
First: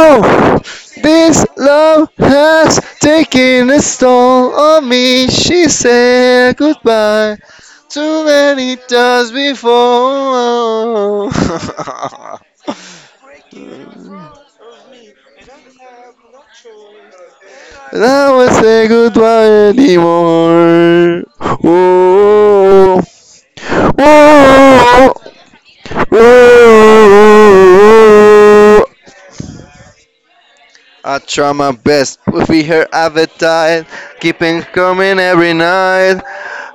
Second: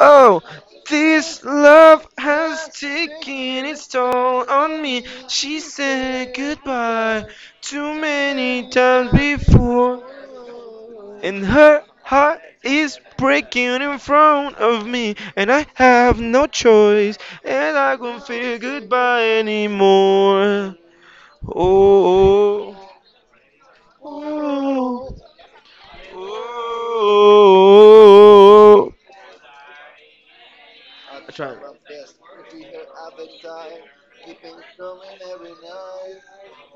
[SPEAKER 1] Oh, this
[SPEAKER 2] this
[SPEAKER 1] love
[SPEAKER 2] love
[SPEAKER 1] has
[SPEAKER 2] has
[SPEAKER 1] taken
[SPEAKER 2] taken
[SPEAKER 1] its
[SPEAKER 2] its
[SPEAKER 1] toll
[SPEAKER 2] toll
[SPEAKER 1] on
[SPEAKER 2] on
[SPEAKER 1] me.
[SPEAKER 2] me.
[SPEAKER 1] She
[SPEAKER 2] She
[SPEAKER 1] said
[SPEAKER 2] said
[SPEAKER 1] goodbye
[SPEAKER 2] goodbye
[SPEAKER 1] too
[SPEAKER 2] too
[SPEAKER 1] many
[SPEAKER 2] many
[SPEAKER 1] times
[SPEAKER 2] times
[SPEAKER 1] before,
[SPEAKER 2] before.
[SPEAKER 1] and her heart
[SPEAKER 2] [laughs]
[SPEAKER 1] is breaking in front of me, and I have no choice, and I can't
[SPEAKER 2] That won't
[SPEAKER 1] feel
[SPEAKER 2] say
[SPEAKER 1] goodbye
[SPEAKER 2] goodbye
[SPEAKER 1] anymore.
[SPEAKER 2] anymore.
[SPEAKER 1] Oh,
[SPEAKER 2] Whoa,
[SPEAKER 1] oh,
[SPEAKER 2] whoa,
[SPEAKER 1] oh, oh,
[SPEAKER 2] whoa.
[SPEAKER 1] oh, oh.
[SPEAKER 2] I
[SPEAKER 1] I
[SPEAKER 2] try
[SPEAKER 1] tried.
[SPEAKER 2] my best to be her appetite, keeping coming every night.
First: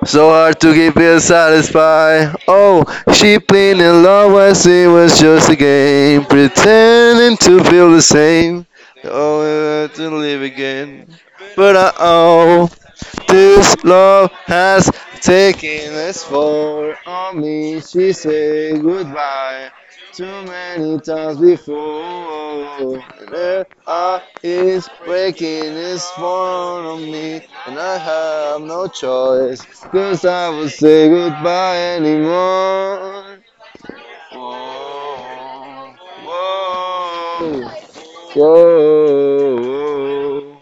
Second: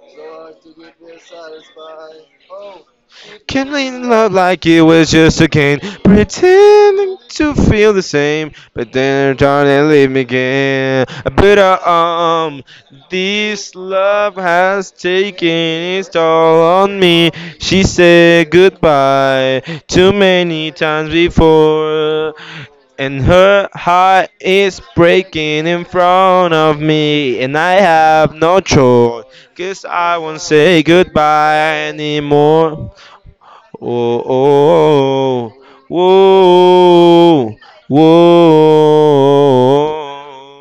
[SPEAKER 2] So hard to keep it satisfied. Oh, she playing in
[SPEAKER 1] Kindling love
[SPEAKER 2] love
[SPEAKER 1] like
[SPEAKER 2] as
[SPEAKER 1] it
[SPEAKER 2] it
[SPEAKER 1] was
[SPEAKER 2] was
[SPEAKER 1] just a
[SPEAKER 2] just a
[SPEAKER 1] game.
[SPEAKER 2] game,
[SPEAKER 1] Pretending
[SPEAKER 2] pretending
[SPEAKER 1] to
[SPEAKER 2] to feel
[SPEAKER 1] feel the
[SPEAKER 2] the
[SPEAKER 1] same,
[SPEAKER 2] same.
[SPEAKER 1] but then
[SPEAKER 2] Oh,
[SPEAKER 1] turn
[SPEAKER 2] I
[SPEAKER 1] and
[SPEAKER 2] have
[SPEAKER 1] leave
[SPEAKER 2] to
[SPEAKER 1] me
[SPEAKER 2] live
[SPEAKER 1] again.
[SPEAKER 2] again,
[SPEAKER 1] But
[SPEAKER 2] but oh.
[SPEAKER 1] this
[SPEAKER 2] This love
[SPEAKER 1] love
[SPEAKER 2] has
[SPEAKER 1] has taken
[SPEAKER 2] taken
[SPEAKER 1] its
[SPEAKER 2] its
[SPEAKER 1] toll
[SPEAKER 2] form
[SPEAKER 1] on me.
[SPEAKER 2] on me.
[SPEAKER 1] She
[SPEAKER 2] She
[SPEAKER 1] said
[SPEAKER 2] said
[SPEAKER 1] goodbye
[SPEAKER 2] goodbye
[SPEAKER 1] too many
[SPEAKER 2] many
[SPEAKER 1] times
[SPEAKER 2] times
[SPEAKER 1] before.
[SPEAKER 2] before.
[SPEAKER 1] And
[SPEAKER 2] There
[SPEAKER 1] her
[SPEAKER 2] I
[SPEAKER 1] heart is
[SPEAKER 2] is breaking
[SPEAKER 1] breaking in
[SPEAKER 2] its
[SPEAKER 1] front of
[SPEAKER 2] form
[SPEAKER 1] me, and I have no
[SPEAKER 2] of
[SPEAKER 1] choice.
[SPEAKER 2] choice,
[SPEAKER 1] Cause I
[SPEAKER 2] cause
[SPEAKER 1] won't
[SPEAKER 2] I will
[SPEAKER 1] say
[SPEAKER 2] say
[SPEAKER 1] goodbye
[SPEAKER 2] goodbye
[SPEAKER 1] anymore.
[SPEAKER 2] anymore.
[SPEAKER 1] Oh, oh, whoa,
[SPEAKER 2] Oh,
[SPEAKER 1] whoa.
[SPEAKER 2] oh,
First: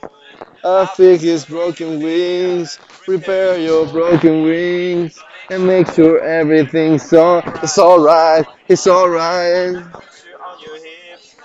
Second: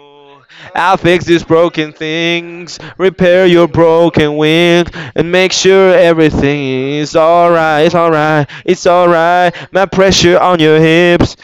[SPEAKER 2] oh. I
[SPEAKER 1] I'll
[SPEAKER 2] think
[SPEAKER 1] fix these
[SPEAKER 2] it's
[SPEAKER 1] broken
[SPEAKER 2] broken
[SPEAKER 1] things,
[SPEAKER 2] wings
[SPEAKER 1] repair
[SPEAKER 2] repair
[SPEAKER 1] your
[SPEAKER 2] your
[SPEAKER 1] broken
[SPEAKER 2] broken
[SPEAKER 1] wings,
[SPEAKER 2] wings
[SPEAKER 1] and make
[SPEAKER 2] and make
[SPEAKER 1] sure
[SPEAKER 2] sure
[SPEAKER 1] everything
[SPEAKER 2] everything's
[SPEAKER 1] is
[SPEAKER 2] all it's
[SPEAKER 1] alright. It's
[SPEAKER 2] alright,
[SPEAKER 1] alright, it's
[SPEAKER 2] it's
[SPEAKER 1] alright.
[SPEAKER 2] alright.
[SPEAKER 1] My pressure on your hips,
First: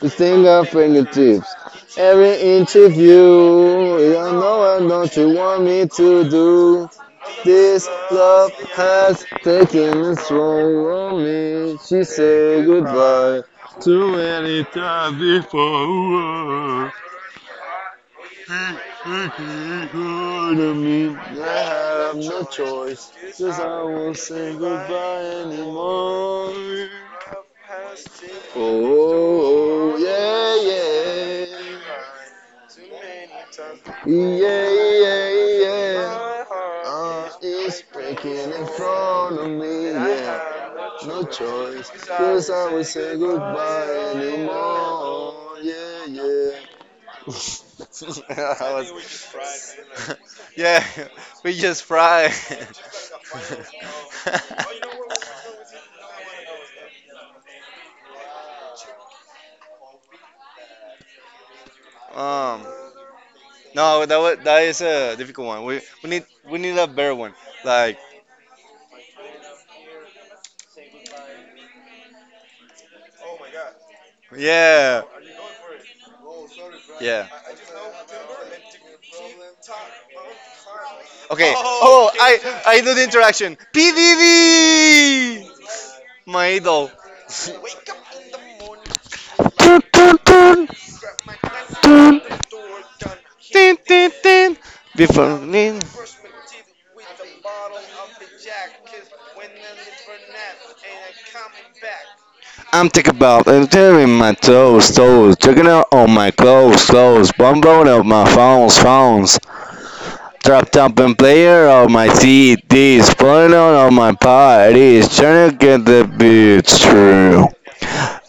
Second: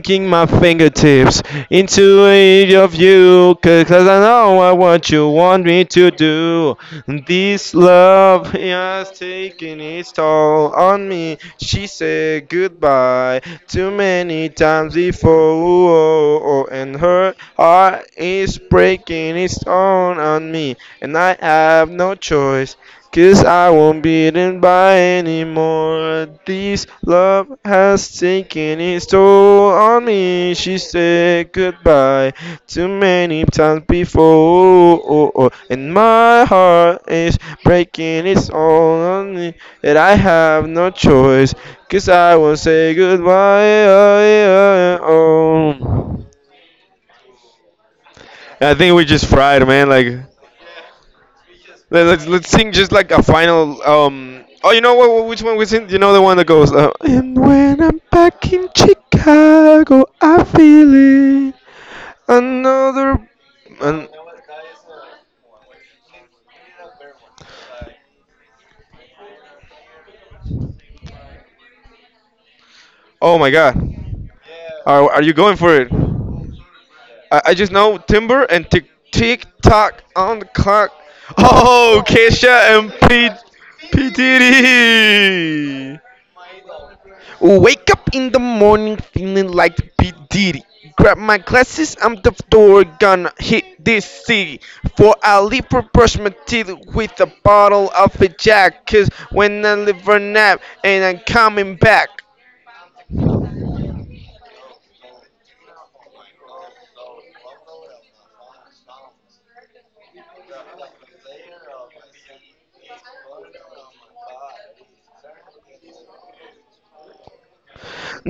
[SPEAKER 2] The
[SPEAKER 1] my
[SPEAKER 2] sting of
[SPEAKER 1] fingertips
[SPEAKER 2] fingertips,
[SPEAKER 1] into
[SPEAKER 2] every
[SPEAKER 1] each
[SPEAKER 2] inch
[SPEAKER 1] of
[SPEAKER 2] of
[SPEAKER 1] you. Cause
[SPEAKER 2] you. You
[SPEAKER 1] I
[SPEAKER 2] don't know
[SPEAKER 1] know
[SPEAKER 2] what
[SPEAKER 1] what
[SPEAKER 2] don't
[SPEAKER 1] you
[SPEAKER 2] you
[SPEAKER 1] want
[SPEAKER 2] want
[SPEAKER 1] me
[SPEAKER 2] me
[SPEAKER 1] to
[SPEAKER 2] to
[SPEAKER 1] do.
[SPEAKER 2] do.
[SPEAKER 1] This
[SPEAKER 2] This
[SPEAKER 1] love
[SPEAKER 2] love
[SPEAKER 1] has
[SPEAKER 2] has
[SPEAKER 1] taken
[SPEAKER 2] taken
[SPEAKER 1] its
[SPEAKER 2] its
[SPEAKER 1] toll
[SPEAKER 2] toll
[SPEAKER 1] on
[SPEAKER 2] on
[SPEAKER 1] me.
[SPEAKER 2] me.
[SPEAKER 1] She
[SPEAKER 2] She
[SPEAKER 1] said
[SPEAKER 2] said goodbye
[SPEAKER 1] goodbye too
[SPEAKER 2] too
[SPEAKER 1] many
[SPEAKER 2] many
[SPEAKER 1] times
[SPEAKER 2] times before.
[SPEAKER 1] before, and her heart is
[SPEAKER 2] She
[SPEAKER 1] breaking its own on me,
[SPEAKER 2] couldn't
[SPEAKER 1] and
[SPEAKER 2] mean I
[SPEAKER 1] I have no
[SPEAKER 2] have no
[SPEAKER 1] choice.
[SPEAKER 2] choice.
[SPEAKER 1] 'Cause I won't be eaten by
[SPEAKER 2] Come
[SPEAKER 1] anymore. This
[SPEAKER 2] on.
[SPEAKER 1] love has taken its toll
[SPEAKER 2] Oh,
[SPEAKER 1] on me. She said goodbye too many times
[SPEAKER 2] yeah,
[SPEAKER 1] before. And my heart is breaking. It's all on
[SPEAKER 2] thrown
[SPEAKER 1] me
[SPEAKER 2] on
[SPEAKER 1] and I have no choice.
[SPEAKER 2] Joyce.
[SPEAKER 1] 'Cause I won't say goodbye. Oh, yeah, oh.
[SPEAKER 2] Yeah,
[SPEAKER 1] I
[SPEAKER 2] yeah.
[SPEAKER 1] think we just fried, man. Like.
[SPEAKER 2] [laughs] Yeah, we just
[SPEAKER 1] Let's
[SPEAKER 2] fry.
[SPEAKER 1] sing just like
[SPEAKER 2] [laughs]
[SPEAKER 1] a final. Oh, you know what? Which one we sing? You know the one that goes. And when I'm back in Chicago, I feel it.
[SPEAKER 2] um,
[SPEAKER 1] Another. An,
[SPEAKER 2] no, that is a difficult one. We need we need a better one. Like
[SPEAKER 1] oh my God.
[SPEAKER 2] yeah,
[SPEAKER 1] Are you going for it?
[SPEAKER 2] yeah.
[SPEAKER 1] I just know Timber and Tick Tock on the clock.
[SPEAKER 2] Okay.
[SPEAKER 1] Oh,
[SPEAKER 2] Oh, I
[SPEAKER 1] Kesha
[SPEAKER 2] I
[SPEAKER 1] and
[SPEAKER 2] do the interaction.
[SPEAKER 1] P
[SPEAKER 2] PDD,
[SPEAKER 1] Diddy.
[SPEAKER 2] my idol.
[SPEAKER 1] Wake up in the morning feeling like Diddy, grab my glasses, I'm the door, gonna
[SPEAKER 2] Din,
[SPEAKER 1] hit this
[SPEAKER 2] din, din.
[SPEAKER 1] city. For
[SPEAKER 2] Before
[SPEAKER 1] I leap
[SPEAKER 2] din.
[SPEAKER 1] or brush my teeth with a bottle of a jack. Cause when I leave for nap and I'm coming back.
[SPEAKER 2] I'm thinking about and tearing my toes, toes, checking out all my clothes, clothes, bumbling of my phones, phones. Dropped up and player of my CDs, pulling out all my parties, trying to get the beats through.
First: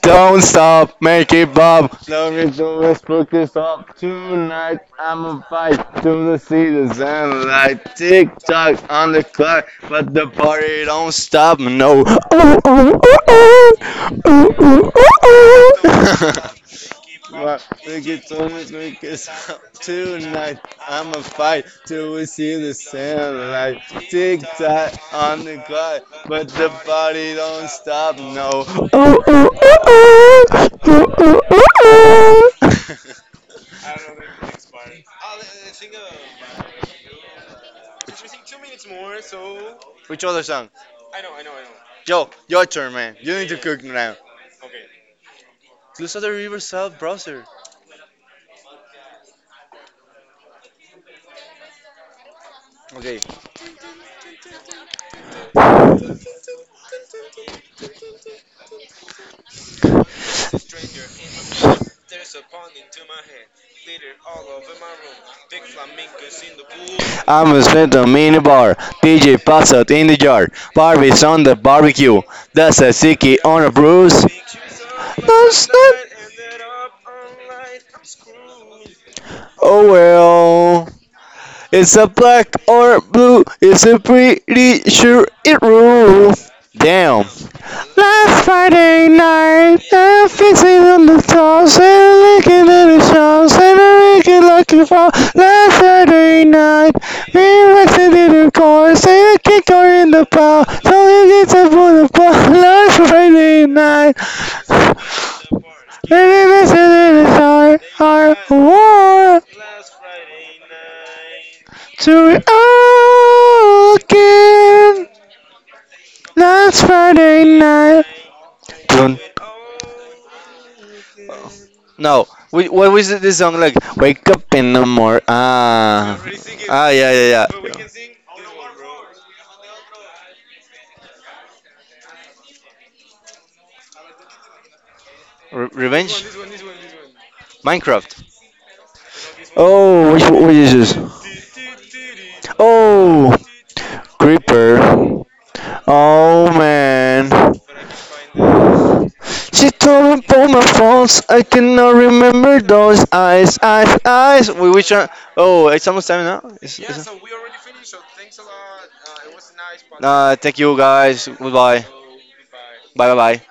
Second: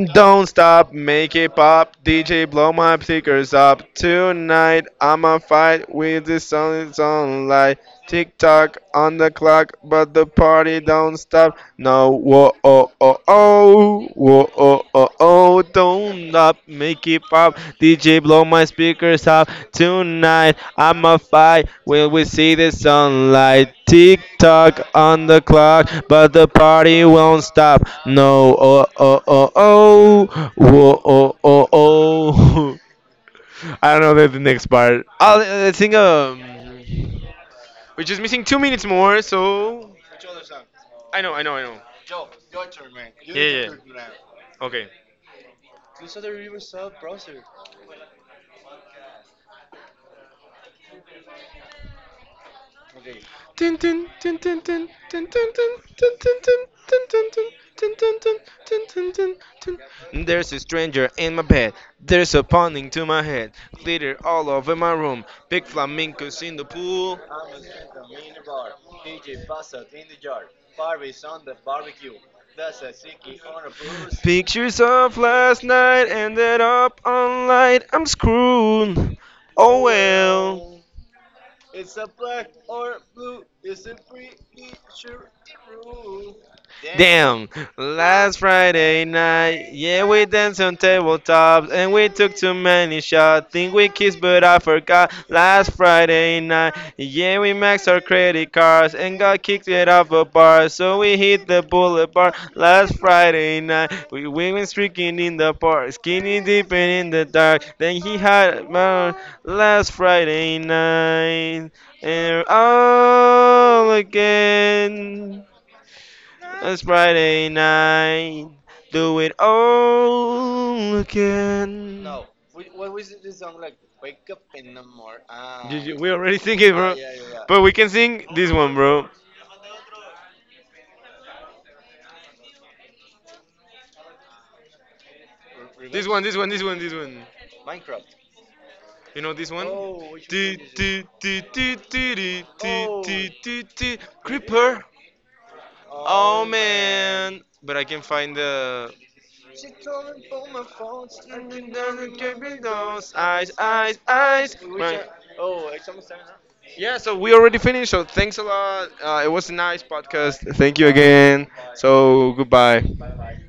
[SPEAKER 2] Don't
[SPEAKER 1] Don't stop,
[SPEAKER 2] stop, make
[SPEAKER 1] make
[SPEAKER 2] it
[SPEAKER 1] it
[SPEAKER 2] bob.
[SPEAKER 1] pop.
[SPEAKER 2] Love
[SPEAKER 1] DJ,
[SPEAKER 2] me
[SPEAKER 1] blow
[SPEAKER 2] so
[SPEAKER 1] my
[SPEAKER 2] much, book
[SPEAKER 1] speakers
[SPEAKER 2] this
[SPEAKER 1] up.
[SPEAKER 2] up tonight.
[SPEAKER 1] Tonight, I'ma
[SPEAKER 2] I'ma fight
[SPEAKER 1] fight with
[SPEAKER 2] to the
[SPEAKER 1] the
[SPEAKER 2] sea, the
[SPEAKER 1] sunlight.
[SPEAKER 2] sunlight. Tick
[SPEAKER 1] Tick tock
[SPEAKER 2] tock on
[SPEAKER 1] on
[SPEAKER 2] the
[SPEAKER 1] the
[SPEAKER 2] clock,
[SPEAKER 1] clock,
[SPEAKER 2] but
[SPEAKER 1] but
[SPEAKER 2] the
[SPEAKER 1] the party
[SPEAKER 2] party don't
[SPEAKER 1] don't stop.
[SPEAKER 2] stop. No.
[SPEAKER 1] No, whoa, oh, oh, oh, whoa, oh, oh, oh, don't
[SPEAKER 2] [laughs]
[SPEAKER 1] stop,
[SPEAKER 2] [laughs]
[SPEAKER 1] make it pop.
[SPEAKER 2] But
[SPEAKER 1] DJ, blow my speakers up.
[SPEAKER 2] tonight,
[SPEAKER 1] Tonight, I'm going to
[SPEAKER 2] fight.
[SPEAKER 1] fight. Will we
[SPEAKER 2] See
[SPEAKER 1] see the
[SPEAKER 2] the
[SPEAKER 1] sunlight?
[SPEAKER 2] sunlight.
[SPEAKER 1] Tick
[SPEAKER 2] Tick
[SPEAKER 1] tock
[SPEAKER 2] tock,
[SPEAKER 1] on the clock,
[SPEAKER 2] but
[SPEAKER 1] but the
[SPEAKER 2] the
[SPEAKER 1] party
[SPEAKER 2] party
[SPEAKER 1] won't
[SPEAKER 2] don't
[SPEAKER 1] stop.
[SPEAKER 2] stop.
[SPEAKER 1] No, oh, oh, oh, oh, whoa, oh, oh, oh.
[SPEAKER 2] [laughs]
[SPEAKER 1] [laughs] I don't know the next part. I'll sing. We're just missing 2 minutes more, so
[SPEAKER 2] Which other song?
[SPEAKER 1] I know, I know, I know. Joe,
[SPEAKER 2] Yo, your turn,
[SPEAKER 1] man,
[SPEAKER 2] man.
[SPEAKER 1] you Yeah,
[SPEAKER 2] You need
[SPEAKER 1] need
[SPEAKER 2] to
[SPEAKER 1] yeah. to
[SPEAKER 2] cook
[SPEAKER 1] click
[SPEAKER 2] now.
[SPEAKER 1] now. Okay.
[SPEAKER 2] Close the river south browser. Okay.
[SPEAKER 1] Dun, dun, dun, dun, dun, dun, dun, dun, dun, dun, dun, dun, dun, dun, dun, dun, dun, dun, dun, dun, dun. There's a stranger in my bed. There's a pounding to my head. Glitter all over my room. Big flamingos in the pool.
[SPEAKER 2] I'm a set mini bar. DJ pops out in the jar. Barbie's on the barbecue. That's
[SPEAKER 1] That's
[SPEAKER 2] a
[SPEAKER 1] a
[SPEAKER 2] sticky
[SPEAKER 1] sticky
[SPEAKER 2] on
[SPEAKER 1] on
[SPEAKER 2] a
[SPEAKER 1] a
[SPEAKER 2] bruise.
[SPEAKER 1] bruise. Pictures of last
[SPEAKER 2] That's not.
[SPEAKER 1] night ended up on light. I'm screwed. Oh
[SPEAKER 2] Oh
[SPEAKER 1] well.
[SPEAKER 2] well. It's a black or blue. It's a pretty sure it rules. Damn.
[SPEAKER 1] Damn, last
[SPEAKER 2] Last
[SPEAKER 1] Friday
[SPEAKER 2] Friday
[SPEAKER 1] night,
[SPEAKER 2] night,
[SPEAKER 1] yeah,
[SPEAKER 2] they're
[SPEAKER 1] we danced
[SPEAKER 2] fixing
[SPEAKER 1] on
[SPEAKER 2] on the
[SPEAKER 1] tabletops
[SPEAKER 2] toss
[SPEAKER 1] and we
[SPEAKER 2] and
[SPEAKER 1] took too
[SPEAKER 2] licking in the
[SPEAKER 1] many
[SPEAKER 2] shots
[SPEAKER 1] shots. Think
[SPEAKER 2] and
[SPEAKER 1] we
[SPEAKER 2] they're
[SPEAKER 1] kissed,
[SPEAKER 2] making
[SPEAKER 1] but I
[SPEAKER 2] lucky fall.
[SPEAKER 1] forgot.
[SPEAKER 2] Last
[SPEAKER 1] Last Friday
[SPEAKER 2] Friday
[SPEAKER 1] night,
[SPEAKER 2] night,
[SPEAKER 1] yeah, we
[SPEAKER 2] me and
[SPEAKER 1] maxed our
[SPEAKER 2] Winston did the
[SPEAKER 1] credit cards
[SPEAKER 2] chorus
[SPEAKER 1] and
[SPEAKER 2] and a
[SPEAKER 1] got
[SPEAKER 2] kick
[SPEAKER 1] kicked it
[SPEAKER 2] her in
[SPEAKER 1] off
[SPEAKER 2] the
[SPEAKER 1] a
[SPEAKER 2] ball.
[SPEAKER 1] bar. So we
[SPEAKER 2] So he
[SPEAKER 1] hit
[SPEAKER 2] gets
[SPEAKER 1] the
[SPEAKER 2] up on the ball
[SPEAKER 1] boulevard
[SPEAKER 2] last
[SPEAKER 1] last Friday
[SPEAKER 2] Friday
[SPEAKER 1] night.
[SPEAKER 2] night.
[SPEAKER 1] We went streaking in the park,
[SPEAKER 2] And
[SPEAKER 1] skinny
[SPEAKER 2] it is
[SPEAKER 1] dipping in
[SPEAKER 2] in
[SPEAKER 1] the
[SPEAKER 2] his
[SPEAKER 1] dark.
[SPEAKER 2] heart,
[SPEAKER 1] Then he
[SPEAKER 2] heart,
[SPEAKER 1] had my
[SPEAKER 2] war
[SPEAKER 1] last Friday night,
[SPEAKER 2] to
[SPEAKER 1] and
[SPEAKER 2] it all
[SPEAKER 1] all
[SPEAKER 2] again.
[SPEAKER 1] again.
[SPEAKER 2] Last
[SPEAKER 1] It's
[SPEAKER 2] Friday
[SPEAKER 1] Friday
[SPEAKER 2] night.
[SPEAKER 1] night.
[SPEAKER 2] Dun.
[SPEAKER 1] Do it all again.
[SPEAKER 2] No, we, what was it, this song like? Wake up in the morning.
[SPEAKER 1] We already sing it, yeah, bro.
[SPEAKER 2] Yeah, yeah,
[SPEAKER 1] But we
[SPEAKER 2] yeah.
[SPEAKER 1] can sing this one, bro. This one, this
[SPEAKER 2] Revenge,
[SPEAKER 1] one, this one, this one.
[SPEAKER 2] Minecraft.
[SPEAKER 1] You know this one?
[SPEAKER 2] Oh, which what
[SPEAKER 1] Ti-
[SPEAKER 2] is
[SPEAKER 1] ti-
[SPEAKER 2] this?
[SPEAKER 1] ti- ti- ti- ti- ti- ti-
[SPEAKER 2] Oh,
[SPEAKER 1] ti- ti-
[SPEAKER 2] creeper.
[SPEAKER 1] Creeper. Oh
[SPEAKER 2] Oh man.
[SPEAKER 1] But I can find the.
[SPEAKER 2] She told me about my faults. I cannot remember those
[SPEAKER 1] Those eyes,
[SPEAKER 2] eyes, eyes,
[SPEAKER 1] eyes,
[SPEAKER 2] eyes.
[SPEAKER 1] eyes.
[SPEAKER 2] We which
[SPEAKER 1] Which
[SPEAKER 2] one? Oh, it's almost time now.
[SPEAKER 1] Yeah, so we already finished. So thanks a lot. It was a nice podcast.
[SPEAKER 2] Thank you
[SPEAKER 1] Thank you
[SPEAKER 2] guys.
[SPEAKER 1] again.
[SPEAKER 2] Goodbye.
[SPEAKER 1] So goodbye.
[SPEAKER 2] Bye bye bye.